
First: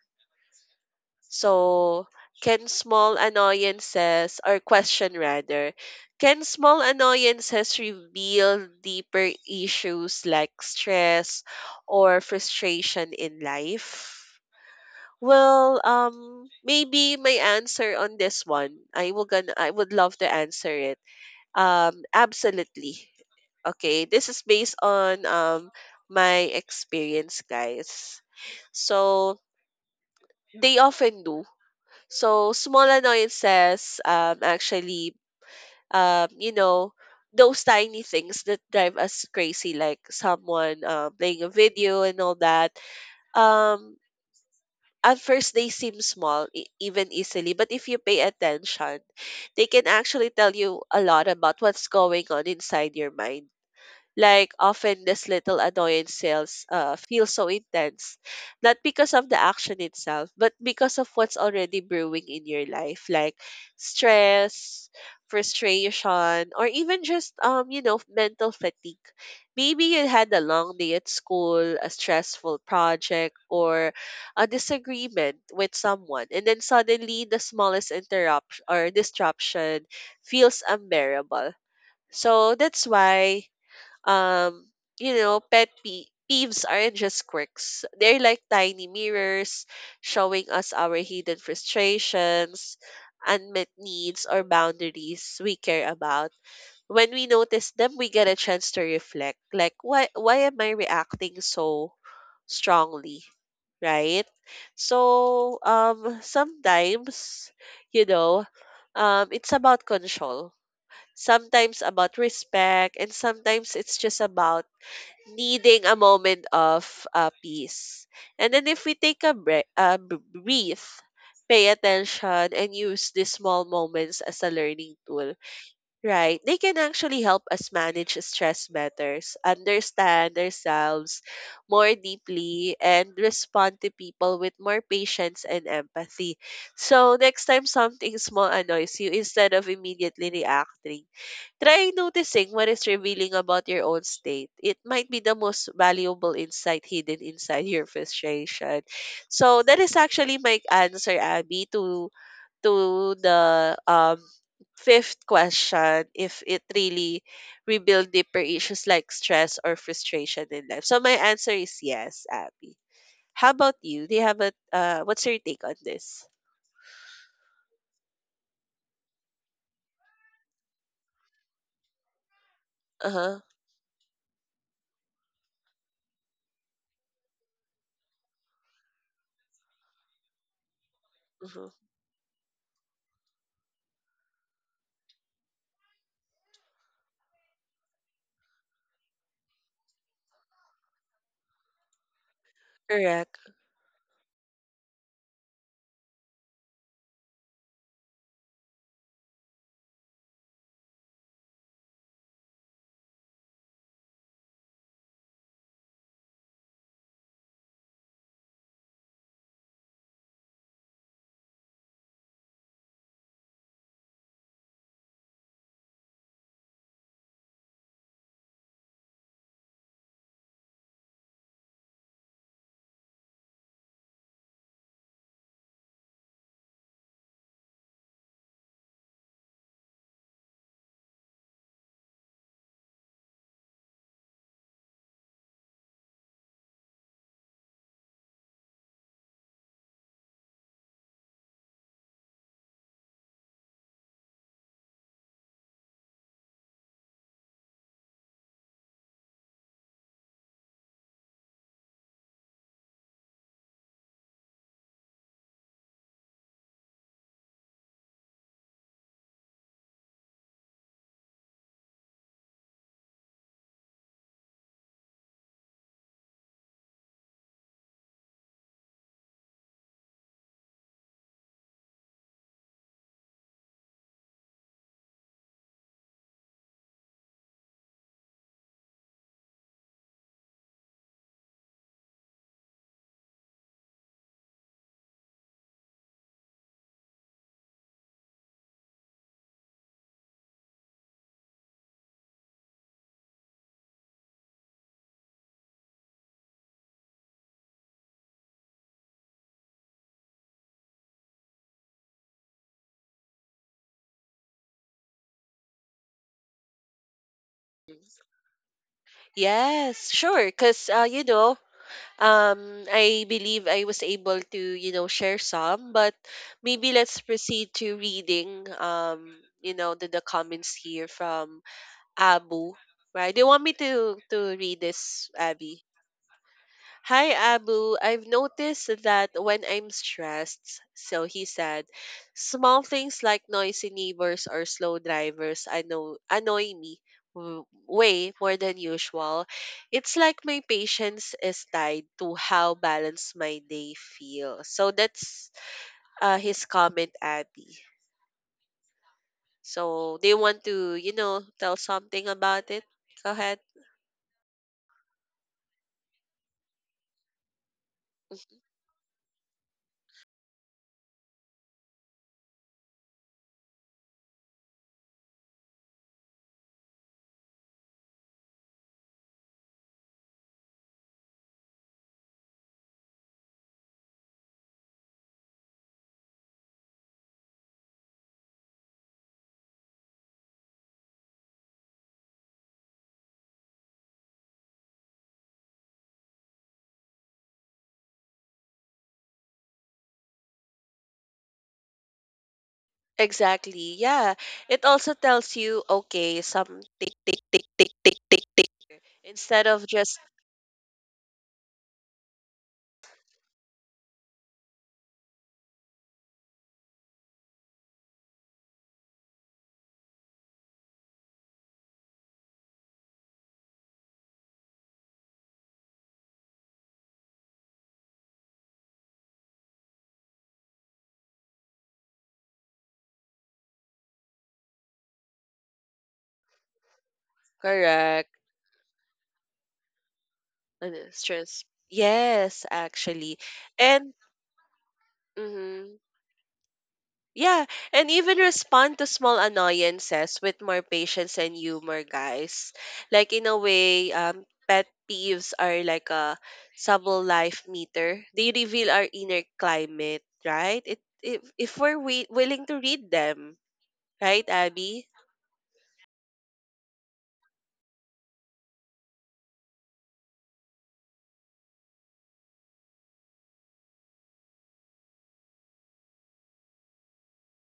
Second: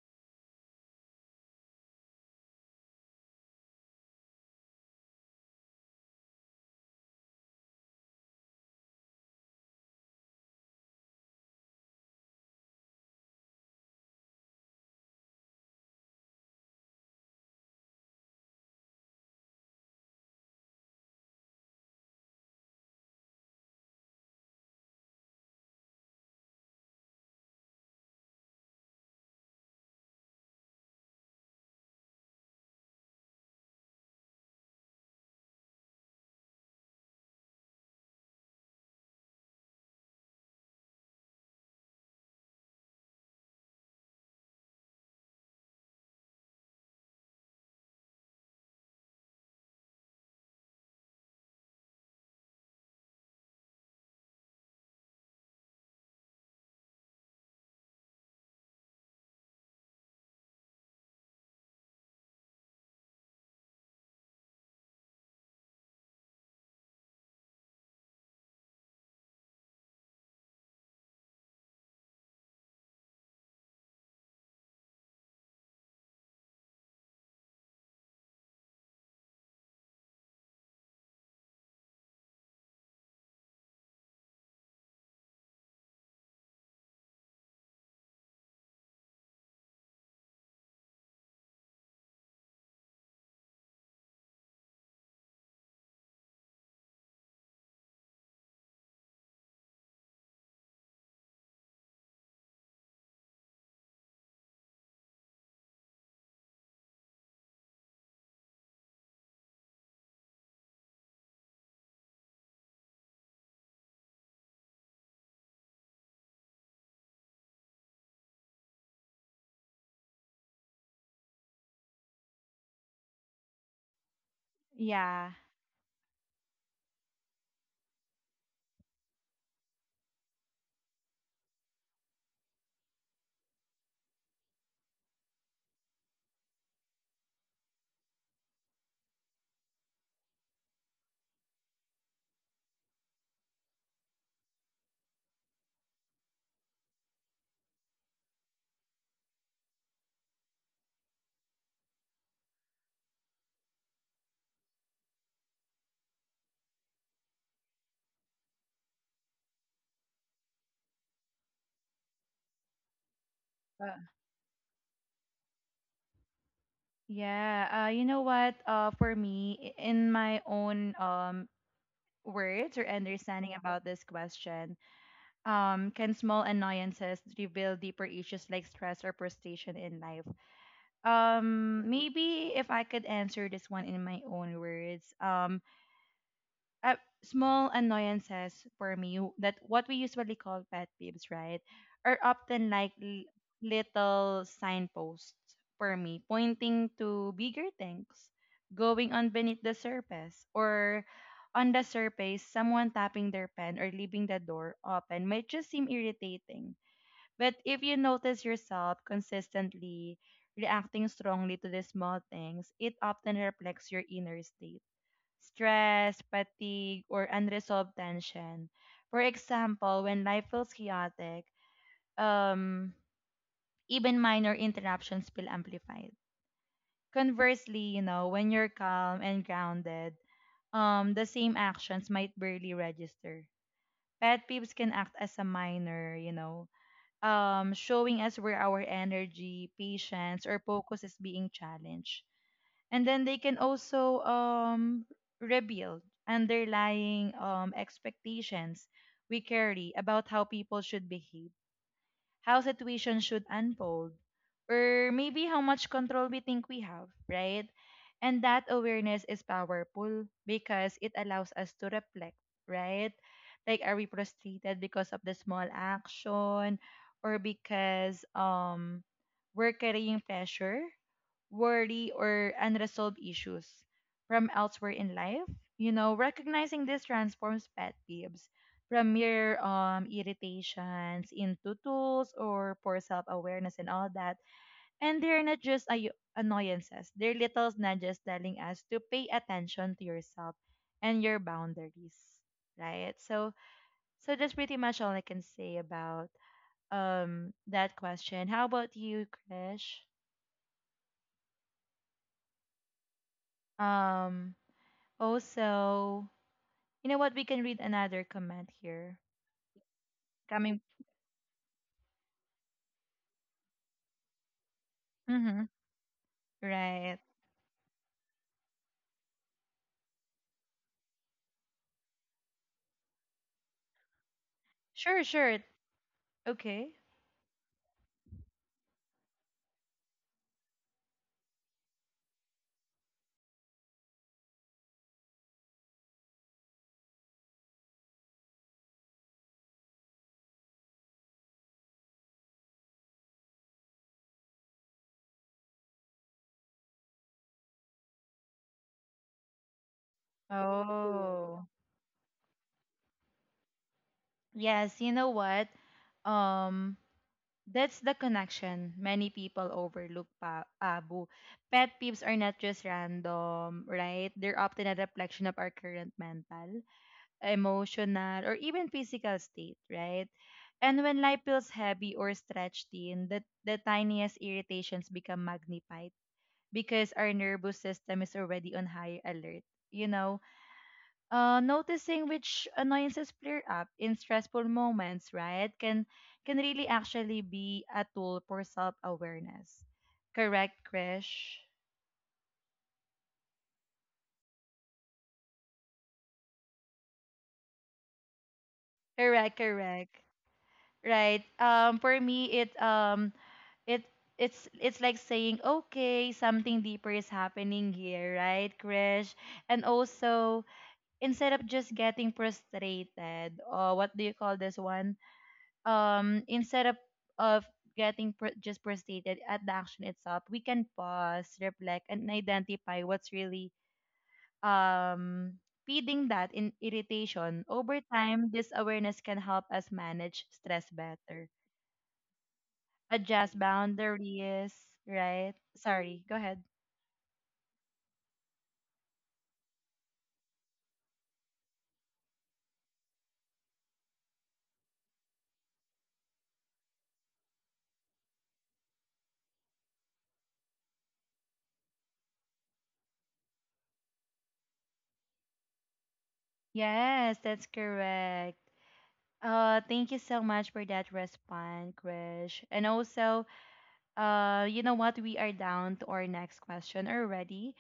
[SPEAKER 2] So, can small annoyances, or question rather, can small annoyances reveal deeper issues like stress or frustration in life? Well, maybe my answer on this one, I would love to answer it. Absolutely. Okay, this is based on my experience, guys. So they often do. So small annoyances, actually, um, you know, those tiny things that drive us crazy, like someone playing a video and all that. Um, at first, they seem small, even easily, but if you pay attention, they can actually tell you a lot about what's going on inside your mind. Like, often this little annoyance sales feel so intense, not because of the action itself, but because of what's already brewing in your life, like stress, frustration, or even just mental fatigue. Maybe you had a long day at school, a stressful project, or a disagreement with someone, and then suddenly the smallest interruption or disruption feels unbearable. So that's why um peeves aren't just quirks. They're like tiny mirrors showing us our hidden frustrations, unmet needs, or boundaries we care about. When we notice them, we get a chance to reflect, like why am I reacting so strongly? Right, so sometimes, you know it's about control, sometimes about respect, and sometimes it's just about needing a moment of peace. And then if we take a breath, breathe, pay attention, and use these small moments as a learning tool,
[SPEAKER 1] Yeah.
[SPEAKER 2] right? They can actually help us manage stress better, understand ourselves more deeply, and respond to people with more patience and empathy. So next time something small annoys you, instead of immediately reacting, try noticing what is revealing about your own state. It might be the most valuable insight hidden inside your frustration. So that is actually my answer, Abby, to the fifth question, if it really revealed deeper issues like stress or frustration in life. So my answer is yes, Abby. How about
[SPEAKER 1] Uh,
[SPEAKER 2] you? Do you have a what's your take on this?
[SPEAKER 1] yeah, you know what? For me, in my own words or
[SPEAKER 2] Uh-huh.
[SPEAKER 1] understanding about this question, can small annoyances reveal deeper issues like stress or frustration in life?
[SPEAKER 2] Hmm.
[SPEAKER 1] Maybe if I could answer this one in my own words, uh, small annoyances for me, that what we usually call pet peeves, right, are often like
[SPEAKER 2] Correct.
[SPEAKER 1] little signposts for me, pointing to bigger things going on beneath the surface or on the surface. Someone tapping their pen or leaving the door open might just seem irritating, but if you notice yourself consistently reacting strongly to the small things, it often reflects your inner state: stress, fatigue, or unresolved tension. For example, when life feels chaotic, um, even minor interruptions feel amplified. Conversely, you know, when you're calm and grounded, the same actions might barely register. Pet peeves can act as a minor, showing us where our energy, patience, or focus is being challenged. And then they can also rebuild underlying expectations we carry about how people should behave, how situations should unfold, or maybe how much control we think we have, right? And that awareness is powerful because it allows us to reflect, right? Like, are we frustrated because of the small action or because we're carrying pressure, worry, or unresolved issues from elsewhere in life. You know, recognizing this transforms pet peeves from mere irritations into tools or for self awareness and all that. And they're not just annoyances, they're little nudges telling us to pay attention to yourself and your boundaries, right? So, so that's pretty much all I can say about that question. How about you, Krish? Um, Also, you know what? We can read another comment here.
[SPEAKER 2] Yes, sure.
[SPEAKER 1] Coming.
[SPEAKER 2] Because, you know, I believe I was able to, you know, share
[SPEAKER 1] Mm-hmm.
[SPEAKER 2] some, but maybe
[SPEAKER 1] Right.
[SPEAKER 2] let's proceed to reading, you know, the comments here from Abu, right? Do you want me to read
[SPEAKER 1] Sure,
[SPEAKER 2] this,
[SPEAKER 1] sure.
[SPEAKER 2] Abby?
[SPEAKER 1] Okay.
[SPEAKER 2] Hi, Abu. I've noticed that when I'm stressed, so he said, small things like noisy neighbors or slow drivers annoy me way more than usual. It's like my patience is tied to how balanced my day feels. So that's his comment, Abby. So they want to, you know,
[SPEAKER 1] Oh.
[SPEAKER 2] tell something about it? Go ahead.
[SPEAKER 1] Yes, you know what? Um, that's the connection many people overlook, pa Abu. Pet peeves are not just random, right? They're often a reflection of our current mental, emotional, or even physical state, right? And when life feels heavy or stretched thin, the tiniest irritations become magnified because our nervous system is already on high alert. You know, noticing which annoyances flare up in stressful moments, right, can really actually be a tool for self-awareness. Correct, Krish.
[SPEAKER 2] Exactly. Yeah. It also tells you, okay, some tick, tick, tick, tick, tick, tick, tick,
[SPEAKER 1] Correct,
[SPEAKER 2] instead of
[SPEAKER 1] correct.
[SPEAKER 2] just
[SPEAKER 1] Right. For me, it it's like saying, okay, something deeper is happening here, right, Krish? And also, instead of just getting frustrated, or what do you call this one, instead of of getting just frustrated at the action itself, we can pause, reflect, and identify what's really um feeding that in irritation. Over
[SPEAKER 2] correct.
[SPEAKER 1] time, this awareness can help us manage stress
[SPEAKER 2] and it's
[SPEAKER 1] better,
[SPEAKER 2] just- Yes, actually.
[SPEAKER 1] adjust
[SPEAKER 2] And
[SPEAKER 1] boundaries, right?
[SPEAKER 2] mm-hmm,
[SPEAKER 1] Sorry, go ahead.
[SPEAKER 2] yeah, and even respond to small annoyances with more patience and humor, guys. Like in a way, pet peeves are like a subtle life meter. They reveal our inner climate, right? It If we're willing to read them, right, Abby?
[SPEAKER 1] Yes, that's correct. Thank you so much for that response, Krish. And also, you know what? We are down to our next question already,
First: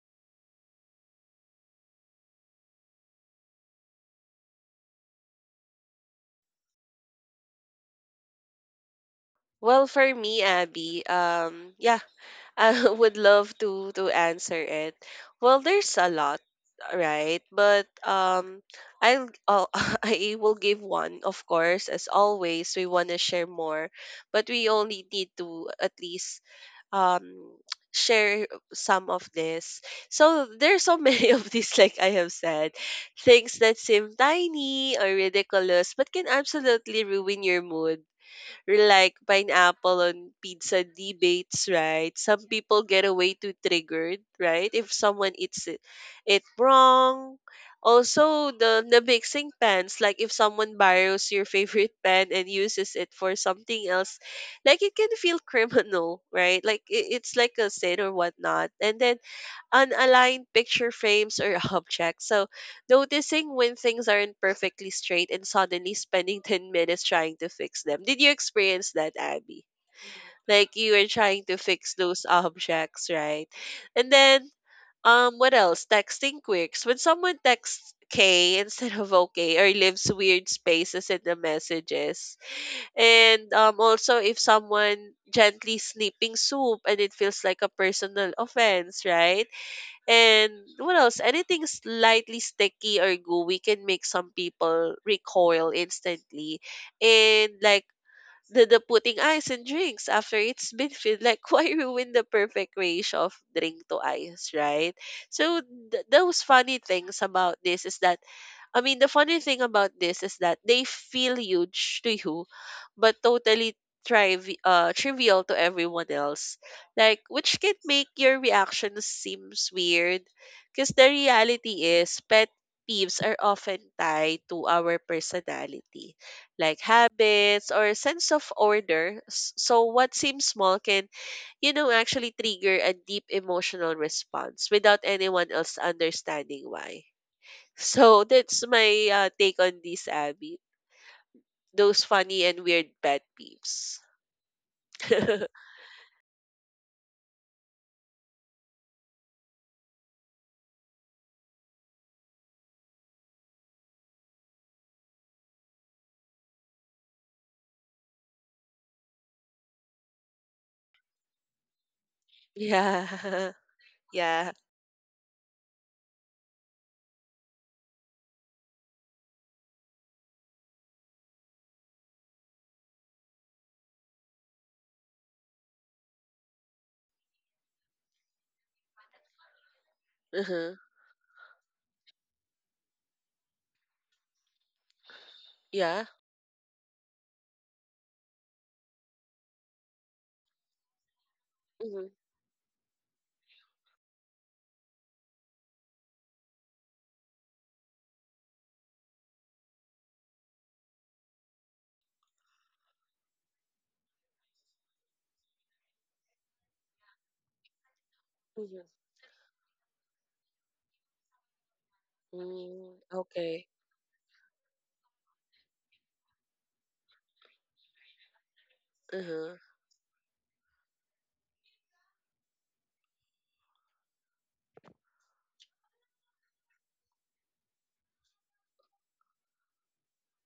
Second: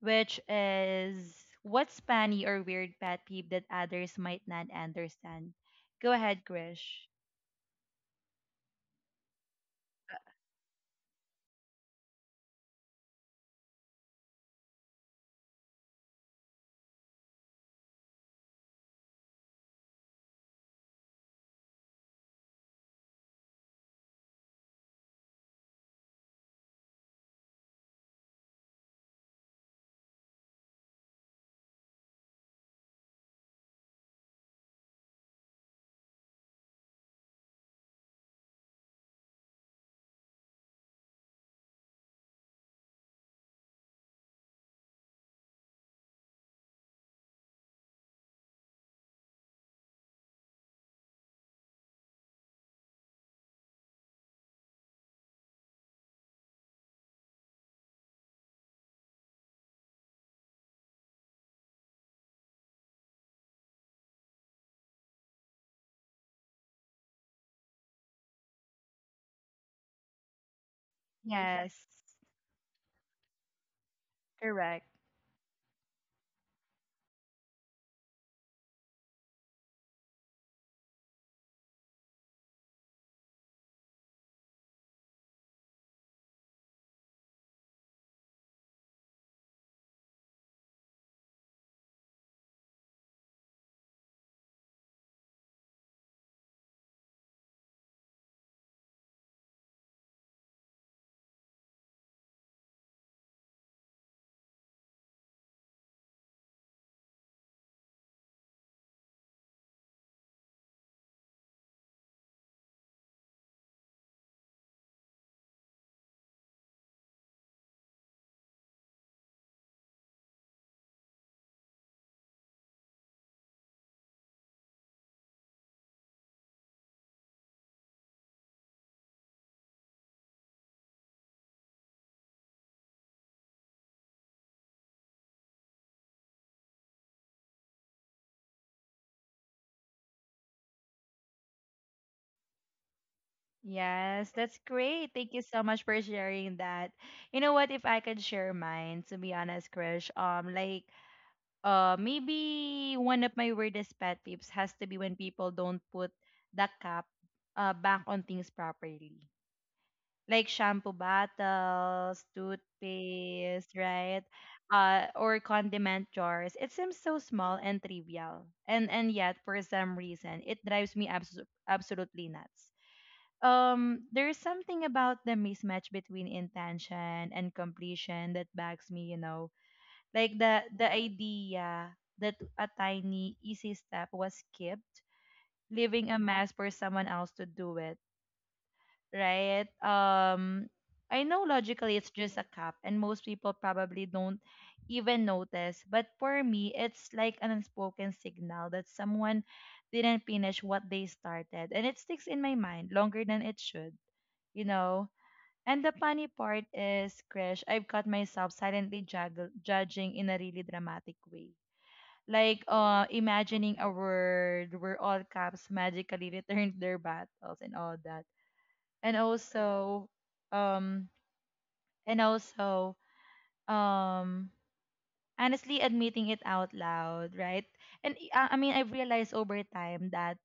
[SPEAKER 1] which is what's funny or weird pet peeve that others might not understand? Go ahead, Krish.
[SPEAKER 2] Well, for me, Abby, yeah, I would love to answer it. Well, there's a lot, right? But I'll I will give one, of course. As always, we want to share more, but we only need to at least um share some of this. So there's so many of these, like I have said, things that seem tiny or ridiculous, but can absolutely ruin your mood, or like pineapple on pizza debates, right? Some people get away too triggered, right? If someone eats it, it wrong. Also, the mixing pans, like if someone borrows your favorite pen and uses it for something else, like it can feel criminal, right? It's like a sin or whatnot. And then unaligned picture frames or objects. So, noticing when things aren't perfectly straight and suddenly spending 10 minutes trying to fix them. Did you experience that, Abby? Like you were trying to
[SPEAKER 1] Yes,
[SPEAKER 2] fix those objects, right? And then,
[SPEAKER 1] correct.
[SPEAKER 2] what else? Texting quirks. When someone texts K instead of okay, or leaves weird spaces in the messages. And also, if someone gently snipping soup and it feels like a personal offense, right? And what else? Anything slightly sticky or gooey can make some people recoil instantly. And like the putting ice in drinks after it's been filled, like why ruin the perfect ratio of drink to ice, right? So th- those funny things about this is that I mean, the funny thing about this is that they feel huge to you, but totally trivial to everyone else. Like, which can make your reaction seems weird, because the reality is pet peeves are often tied to our personality, like habits or sense of order. So, what seems small can, you know, actually trigger a deep emotional response without anyone else understanding why. So that's my take on this, Abby. Those funny and weird pet peeves.
[SPEAKER 1] Yes, that's great. Thank you so much for sharing that. You know what, if I could share mine, to be honest, Krish, like maybe one of my weirdest pet peeves has to be when people don't put the cap back on things properly. Like shampoo bottles,
[SPEAKER 2] Yeah.
[SPEAKER 1] toothpaste, right?
[SPEAKER 2] Yeah.
[SPEAKER 1] Uh, or condiment jars. It seems so small and trivial. And yet for some reason it drives me absolutely nuts. There's something about the mismatch between intention and completion that bugs me, you know, like
[SPEAKER 2] Uh-huh.
[SPEAKER 1] the idea that a tiny easy step was skipped,
[SPEAKER 2] Yeah.
[SPEAKER 1] leaving a mess for someone else to do it, right? I know logically
[SPEAKER 2] Mm-hmm.
[SPEAKER 1] it's just a cup and most people probably don't even notice, but for me it's like an unspoken signal that someone didn't finish what they started, and it sticks in my mind longer than it should, you know. And the funny part is, Krish, I've got myself
[SPEAKER 2] Mm-hmm.
[SPEAKER 1] silently judging in a really dramatic way. Like
[SPEAKER 2] Okay.
[SPEAKER 1] imagining a world where all caps magically returned their battles and all that. And
[SPEAKER 2] Uh-huh.
[SPEAKER 1] also, um, and also, um, honestly admitting it out loud, right? And I mean, I've realized over time that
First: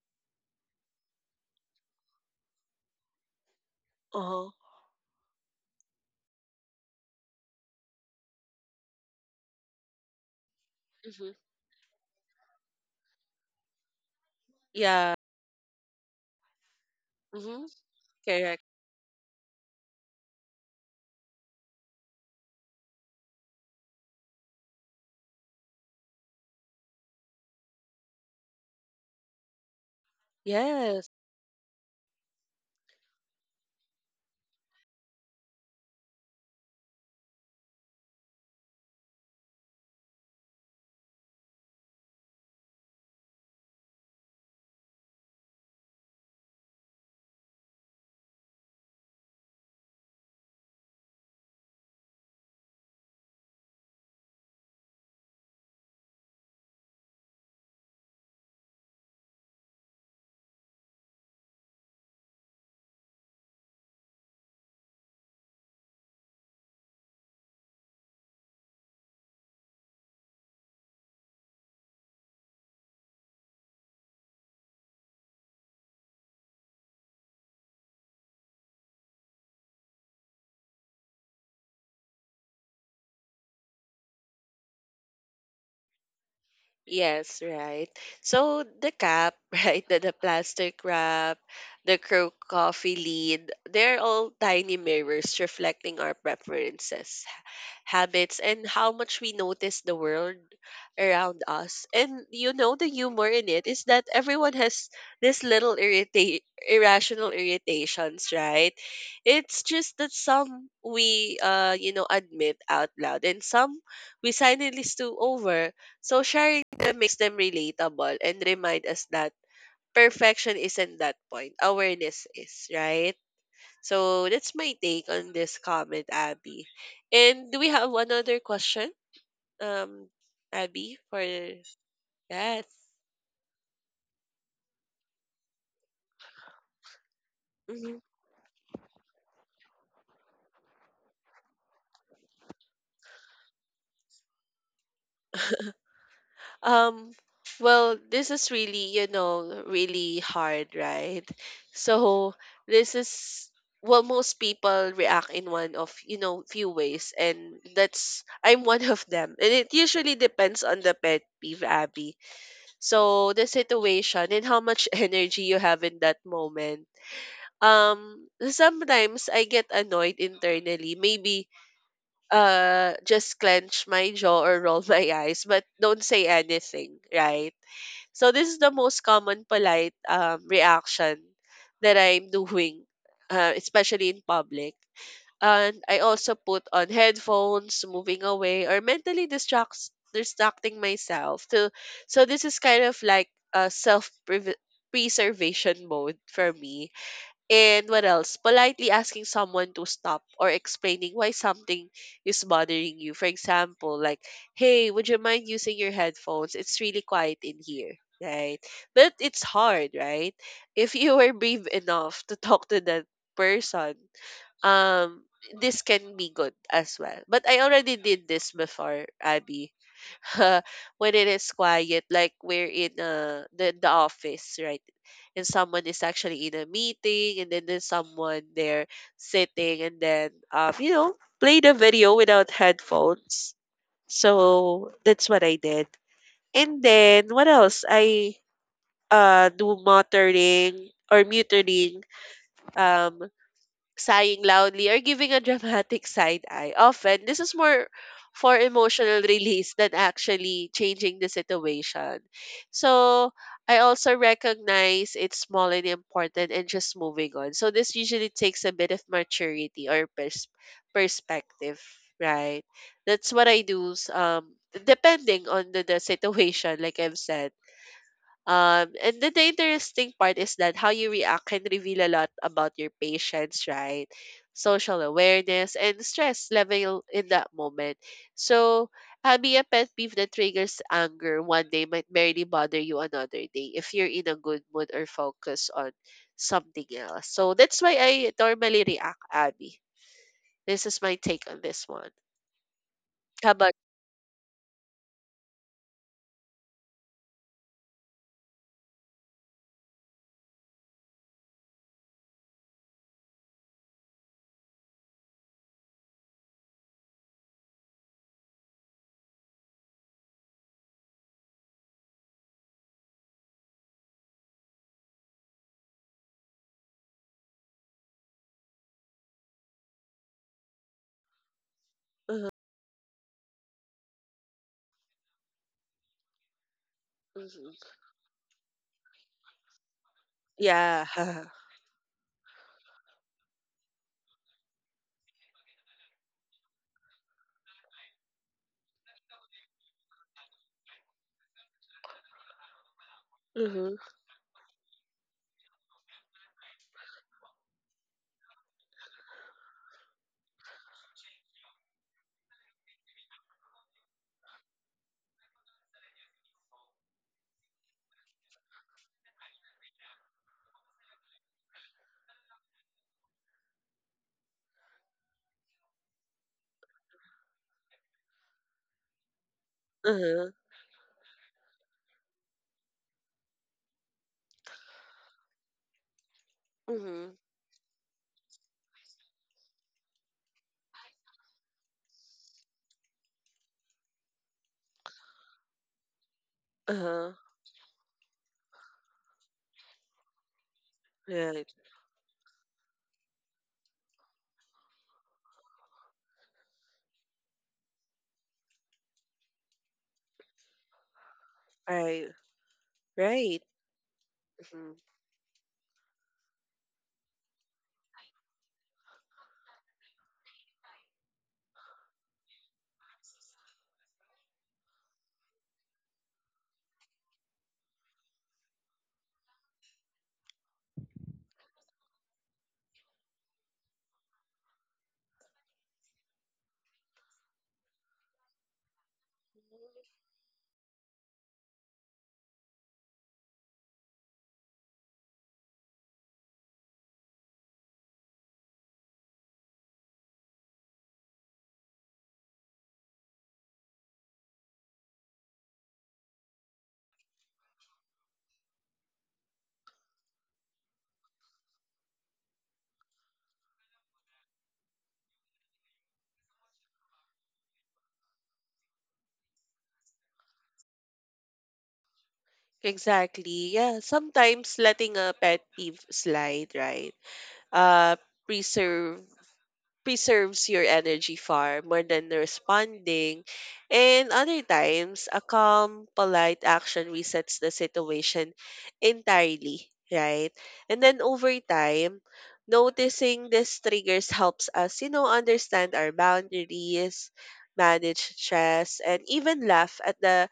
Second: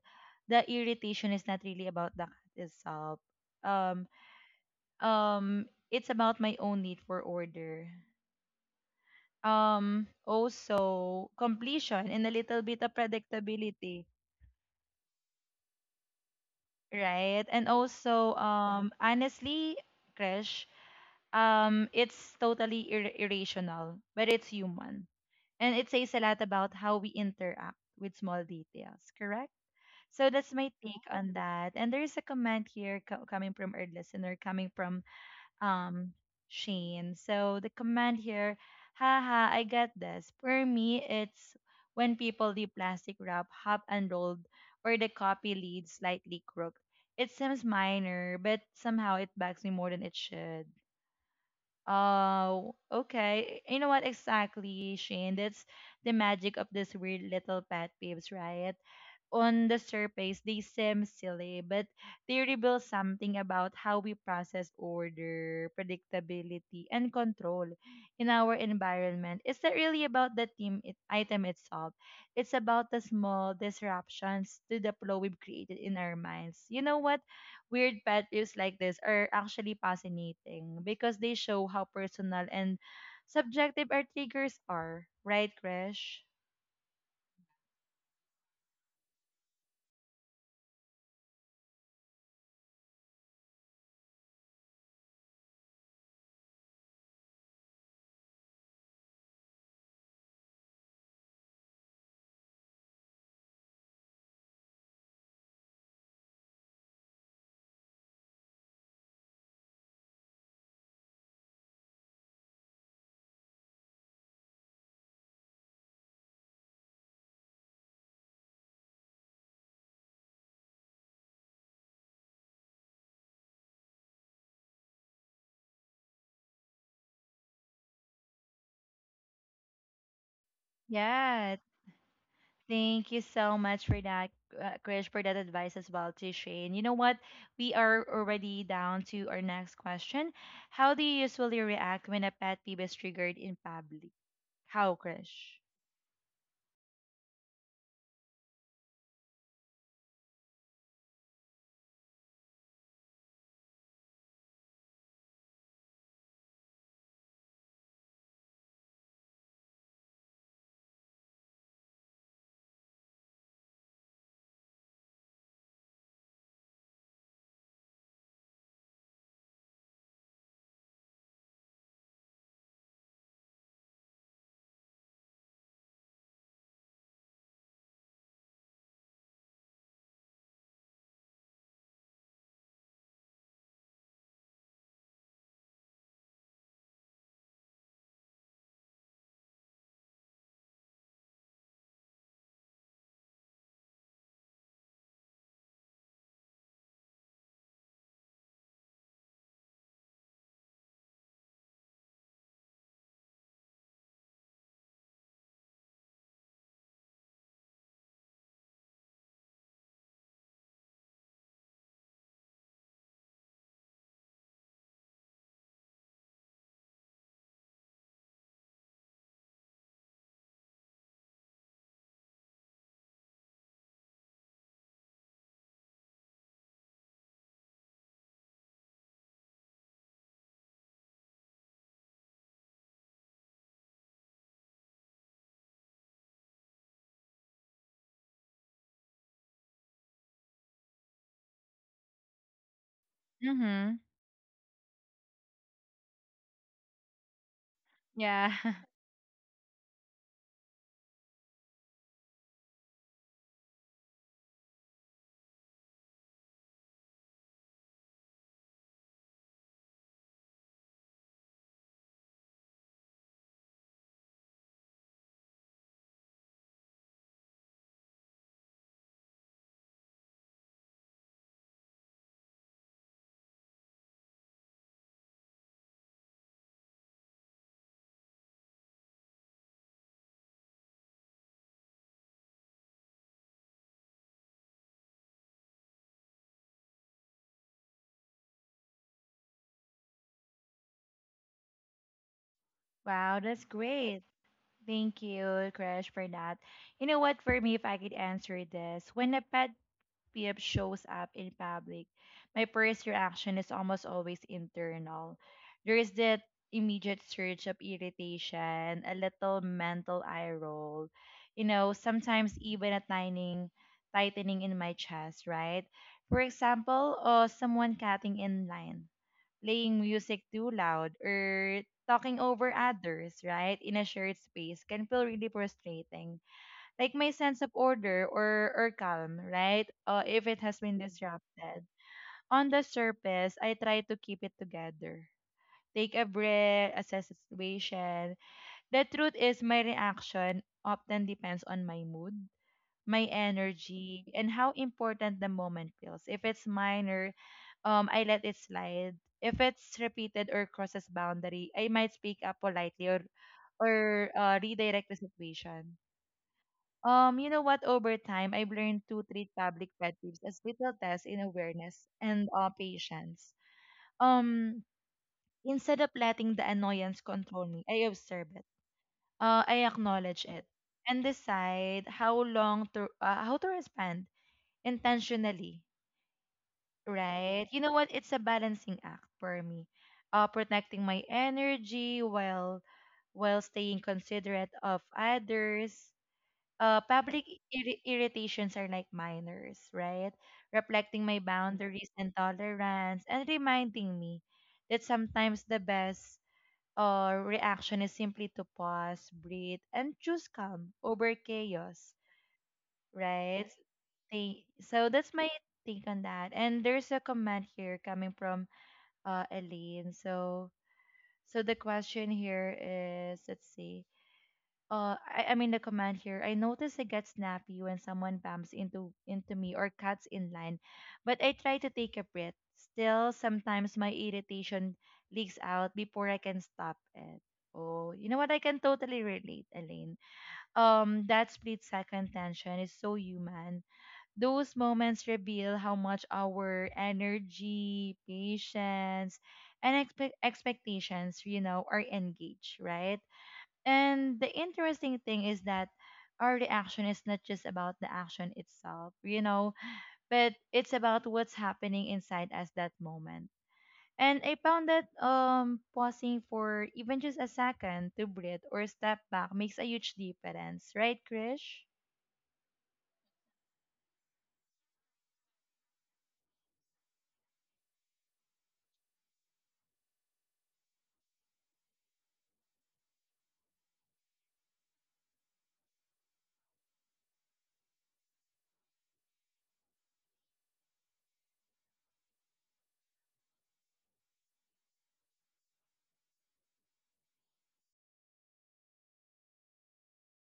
[SPEAKER 1] the irritation is not really about the cat itself. Um,
[SPEAKER 2] Uh-huh.
[SPEAKER 1] um, it's about my own need for order,
[SPEAKER 2] Mm-hmm.
[SPEAKER 1] also completion and a little bit of predictability,
[SPEAKER 2] Yeah.
[SPEAKER 1] right?
[SPEAKER 2] Mm-hmm.
[SPEAKER 1] And also,
[SPEAKER 2] Correct.
[SPEAKER 1] honestly, crash, it's totally irrational, but it's human, and it says a lot about how we interact with small details, correct? So that's my take
[SPEAKER 2] Yes.
[SPEAKER 1] on that. And there's a comment here coming from our listener, coming from um Shane. So the comment here: haha, I get this. For me, it's when people the plastic wrap half unrolled or the copy lid slightly crooked. It seems minor, but somehow it bugs me more than it should. Oh, okay. You know what, exactly, Shane? That's the magic of this weird little pet peeves, right? On the surface, they seem silly, but they reveal something about how we process order, predictability, and control in our environment. It's not really about the item itself. It's about the small disruptions to the flow we've created in our minds. You know what? Weird pet peeves like this are actually fascinating because they show how personal and subjective our triggers are. Right, Krish?
[SPEAKER 2] Yes, right. So the cap, right, the plastic wrap, the crow coffee lid, they're all tiny mirrors reflecting our preferences, habits, and how much we notice the world around us. And you know, the humor in it is that everyone has this little irrational irritations, right? It's just that some we you know admit out loud, and some we silently stew over. So sharing them makes them relatable and remind us that perfection isn't that point. Awareness is, right? So that's my take on this comment, Abby. And do we have another question, um, Abby, for
[SPEAKER 1] Yeah,
[SPEAKER 2] that?
[SPEAKER 1] thank you so much for that, Krish, for that advice as well to Shane. You know what? We
[SPEAKER 2] Mhm.
[SPEAKER 1] are already down to our next question. How do you usually react when a pet peeve is triggered in public? How, Krish?
[SPEAKER 2] Um, well, this is really, you know, really hard, right? So this is, well, most people react in one of, you know, few ways, and that's I'm one of them, and it usually depends on the pet peeve, Abby. So the situation and how much energy you have in that moment. Sometimes I get annoyed internally. Maybe just clench my jaw or roll my eyes, but don't say anything, right? So this is the most common polite reaction that I'm doing, especially in public. And I also put on headphones, moving away, or mentally distracts distracting myself. So this is kind of like a self preservation mode for me. And what else? Politely asking someone to stop or explaining why something is bothering you. For example, like, hey, would you mind using your headphones? It's really quiet in here, right? But it's hard, right? If you were brave enough to talk to that person, um, this can be good as well. But I already did this before, Abby. When it is quiet, like we're in the office, right? And someone is actually in a meeting, and then there's someone there sitting, and then, you know, play the video without headphones. So that's what I did. And then, what else? I do muttering or muttering. Um,
[SPEAKER 1] Mm-hmm.
[SPEAKER 2] sighing loudly, or giving a dramatic side eye. Often, this is more
[SPEAKER 1] Yeah.
[SPEAKER 2] for emotional release than actually changing the situation. So, I also recognize it's small and important and just moving on. So, this usually takes a bit of maturity or perspective, right? That's what I do. Um, depending on the situation, like I've said. And then the interesting part is that how you react can reveal a lot about your patients, right? Social awareness and stress level in that moment. So, having a pet peeve that triggers anger one day might barely bother you another day if you're in a good mood or focus on something else. So, that's why I normally react, Abby. This is my take on this one.
[SPEAKER 1] Wow,
[SPEAKER 2] How
[SPEAKER 1] that's
[SPEAKER 2] about?
[SPEAKER 1] great. Thank you, Krish, for that. You know what? For me, if I could answer this, when a pet fear shows up in public, my first reaction is almost always internal. There is that immediate surge of irritation, a little mental eye roll, sometimes even a tightening in my chest, right? For example, someone cutting in line, playing music too loud, or talking
[SPEAKER 2] uh
[SPEAKER 1] over others, right, in a shared space can feel really frustrating like my sense of
[SPEAKER 2] mhm.
[SPEAKER 1] order or calm, right? If it has been
[SPEAKER 2] Yeah.
[SPEAKER 1] disrupted. On the surface, I try to keep it together. Take a breath, assess the situation. The truth is my reaction often depends on my mood, my
[SPEAKER 2] Uh-huh.
[SPEAKER 1] energy, and how important the moment feels. If it's minor, I let it slide. If it's repeated or crosses boundary, I might speak up politely or redirect the situation. You know what? Over time, I've learned to treat public pet peeves as little tests in awareness and patience. Um, instead of letting the annoyance control me, I observe it. I acknowledge
[SPEAKER 2] Uh-huh.
[SPEAKER 1] it and decide how long to how to respond intentionally.
[SPEAKER 2] Uh-huh.
[SPEAKER 1] Right? You know what? It's a balancing act for me. Protecting my energy while staying considerate of others. Uh,
[SPEAKER 2] Uh-huh.
[SPEAKER 1] public irritations are like minors, right? Reflecting my
[SPEAKER 2] Right.
[SPEAKER 1] boundaries and tolerance and reminding me that sometimes the best reaction is simply to pause, breathe, and choose calm over chaos,
[SPEAKER 2] Right, right.
[SPEAKER 1] right?
[SPEAKER 2] Mhm.
[SPEAKER 1] So that's my think on that. And there's a comment here coming from Elaine. So, so the question here is, let's see I mean the comment here, I notice I get snappy when someone bumps into me or cuts in line, but I try to take a breath. Still sometimes my irritation leaks out before I can stop it. Oh, you know what? I can totally relate, Elaine. Um, that split second tension is so human. Those moments reveal how much our energy, patience, and expectations, you know, are engaged, right? And the interesting thing is that our reaction is not just about the action itself, you know, but it's about what's happening inside us that moment. And I found that pausing for even just a second to breathe or step back makes a huge difference, right, Krish?
[SPEAKER 2] Exactly. Yeah, sometimes letting a pet peeve slide, right? Uh preserve preserves your energy far more than responding. And other times, a calm, polite action resets the situation entirely, right? And then over time, noticing these triggers helps us, you know, understand our boundaries, manage stress, and even laugh at the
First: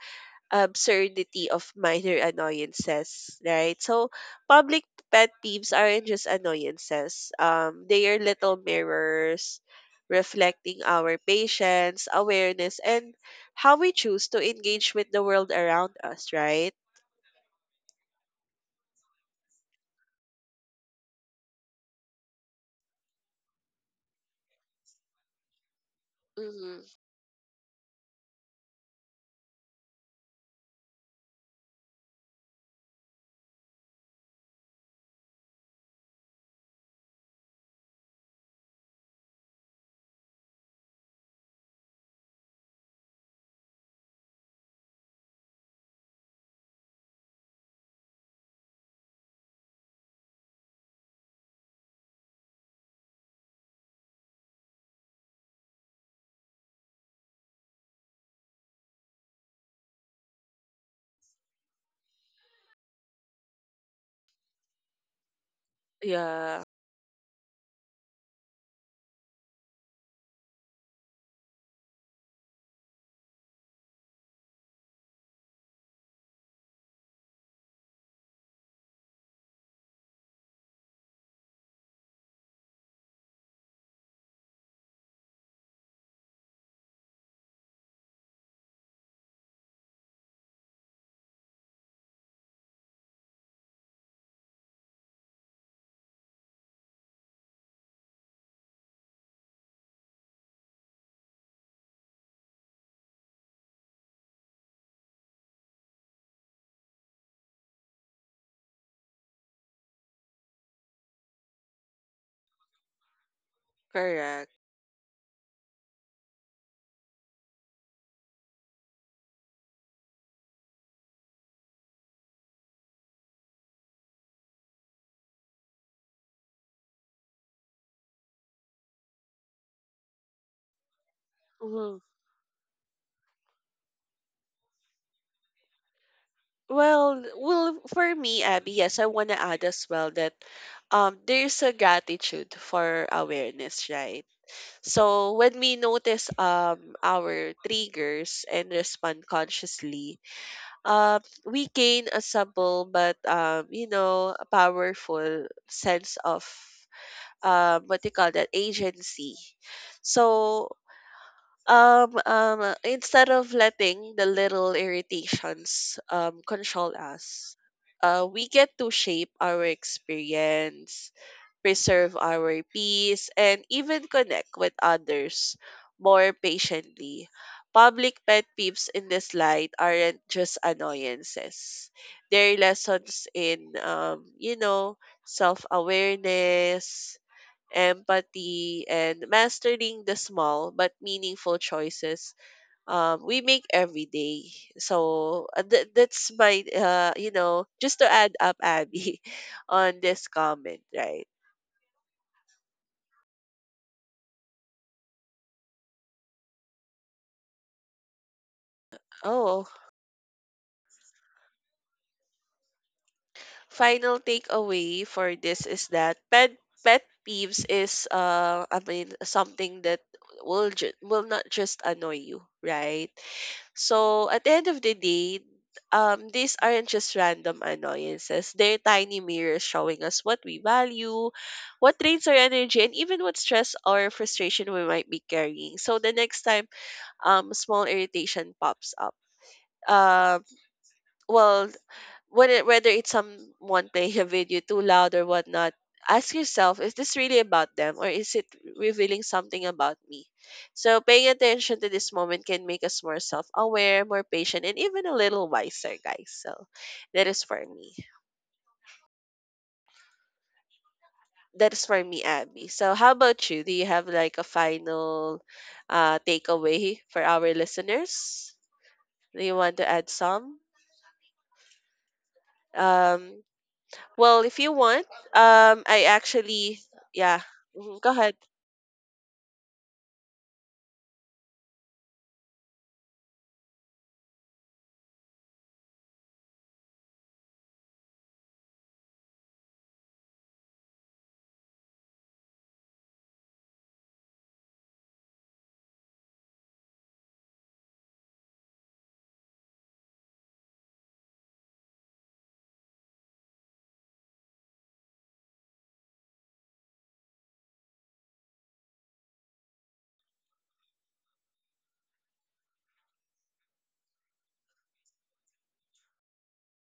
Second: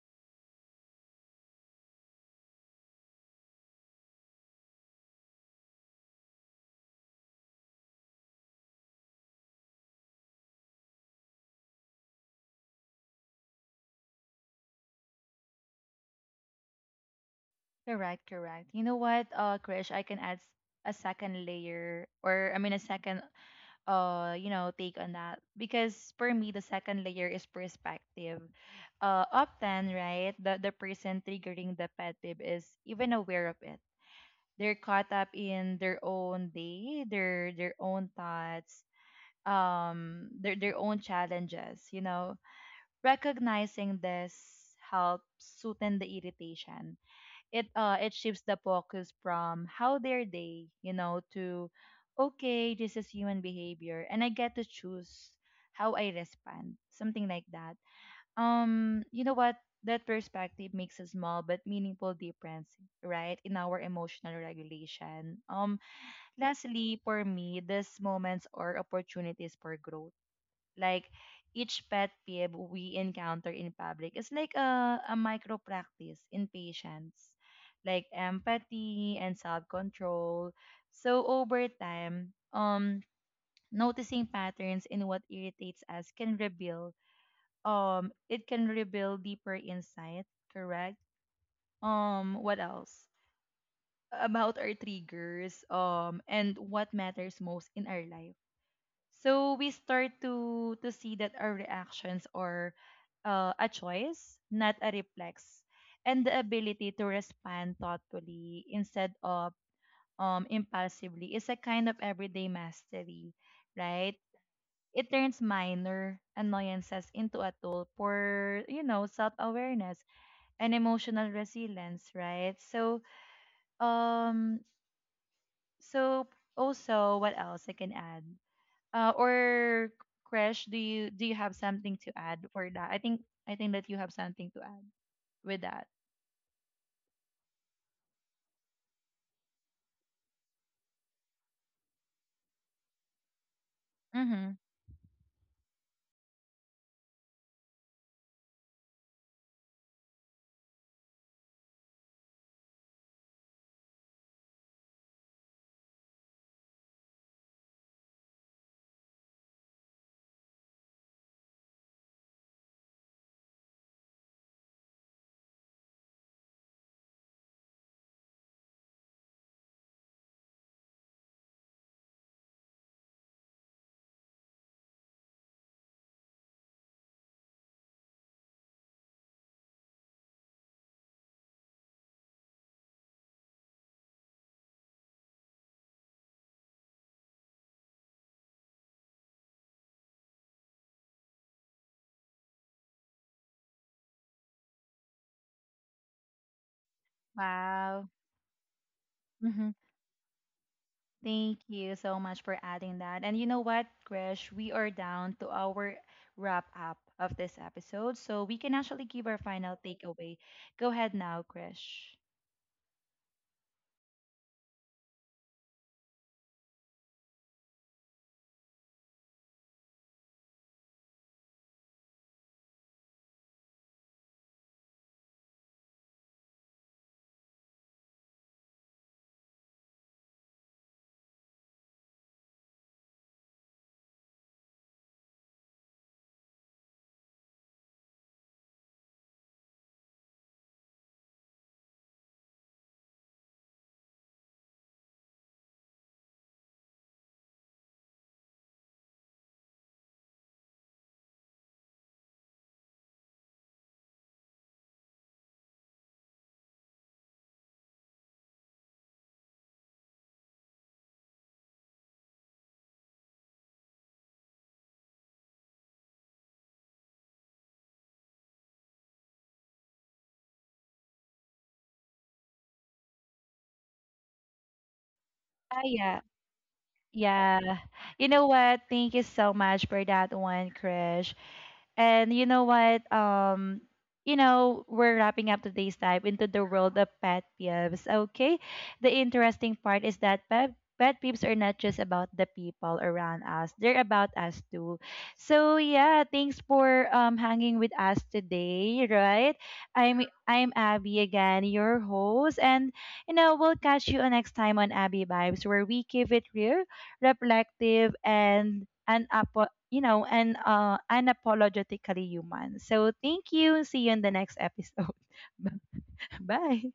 [SPEAKER 2] absurdity of minor annoyances, right? So, public pet peeves aren't just annoyances. They are little mirrors reflecting our patience, awareness, and how we choose to engage with the world around us, right?
[SPEAKER 1] Correct, correct. You know what, Krish, I can add a second layer, or I mean a second take on that, because for me the
[SPEAKER 2] Mm-hmm.
[SPEAKER 1] second layer is perspective. Uh, often, right, the person triggering the pet peeve is even aware of it. They're caught up in their own day, their own thoughts, um, their own challenges. You know, recognizing this helps sooten the irritation. It it shifts the focus from how dare they, you know, to okay, this is human behavior, and I get to choose how I respond, something like that. Um, you know what? That perspective makes a small but meaningful difference, right, in our emotional regulation. Um,
[SPEAKER 2] Yeah,
[SPEAKER 1] lastly for me, these moments are opportunities for growth. Like, each pet peeve we encounter in public is like a micro practice in patience, like empathy and self control. So over time, noticing patterns in what irritates us can reveal um, it can reveal deeper insight, correct? What else? About our triggers, and what matters most in our life. So we start to see that our reactions are a choice, not a reflex, and the ability to respond thoughtfully instead of um, impulsively is a kind of everyday mastery, right?
[SPEAKER 2] correct.
[SPEAKER 1] It turns minor annoyances into a tool for, you know, self-awareness and emotional resilience, right? So um, so also what else I can add? Or Crash, do you have something
[SPEAKER 2] Mhm.
[SPEAKER 1] to add for that? I think that you have something to add with that.
[SPEAKER 2] Well, well, for me, Abby, yes, I want to add as well that there's a gratitude for awareness, right?
[SPEAKER 1] Mm-hmm.
[SPEAKER 2] So when we notice our triggers and respond consciously, we gain a subtle but you know, a powerful sense of what you call that, agency. So instead of letting the little irritations control us, we get to shape our experience, preserve our peace, and even connect with others more patiently. Public pet peeves in this light aren't just annoyances. They're lessons in, you know, self awareness, empathy, and mastering the small but meaningful choices we make every day. So that's my, you know, just to
[SPEAKER 1] Wow.
[SPEAKER 2] add up, Abby,
[SPEAKER 1] Mm-hmm.
[SPEAKER 2] on this comment, right?
[SPEAKER 1] Thank you so much for adding that. And you know what, Krish? We are down to our wrap up of this episode, so we can actually give our
[SPEAKER 2] Oh,
[SPEAKER 1] final takeaway. Go ahead now, Krish.
[SPEAKER 2] final takeaway for this is that pet peeves is I mean something that will will not just annoy you, right? So at the end of the day, these aren't just random annoyances. They're tiny mirrors showing us what we value, what drains our energy, and even what stress or frustration we might be carrying. So the next time small irritation pops up, um well, whether it's someone playing a video too loud or whatnot, ask yourself, is this really about them or is it revealing something about me? So paying attention to this moment can make us more self-aware, more patient, and even a little wiser, guys. So that is for me. That is for me, Abby. So how about you? Do you have like a final takeaway for our listeners? Do you want to add some? Um Well, if you want,
[SPEAKER 1] Ah,
[SPEAKER 2] I
[SPEAKER 1] yeah.
[SPEAKER 2] actually, yeah,
[SPEAKER 1] Yeah.
[SPEAKER 2] mhm, go
[SPEAKER 1] You
[SPEAKER 2] ahead.
[SPEAKER 1] know what? Thank you so much for that one, Krish. And you know what? You know, we're wrapping up today's dive into the world of pet peeves. Okay. The interesting part is that pet peeves are not just about the people around us. They're about us too. So yeah, thanks for um, hanging with us today, right? I'm I'm Abby again, your host, and you know, we'll catch you next time on Abby Vibes, where we keep it real, reflective, and you know, and unapologetically human. So thank you. See you in the next episode. Bye.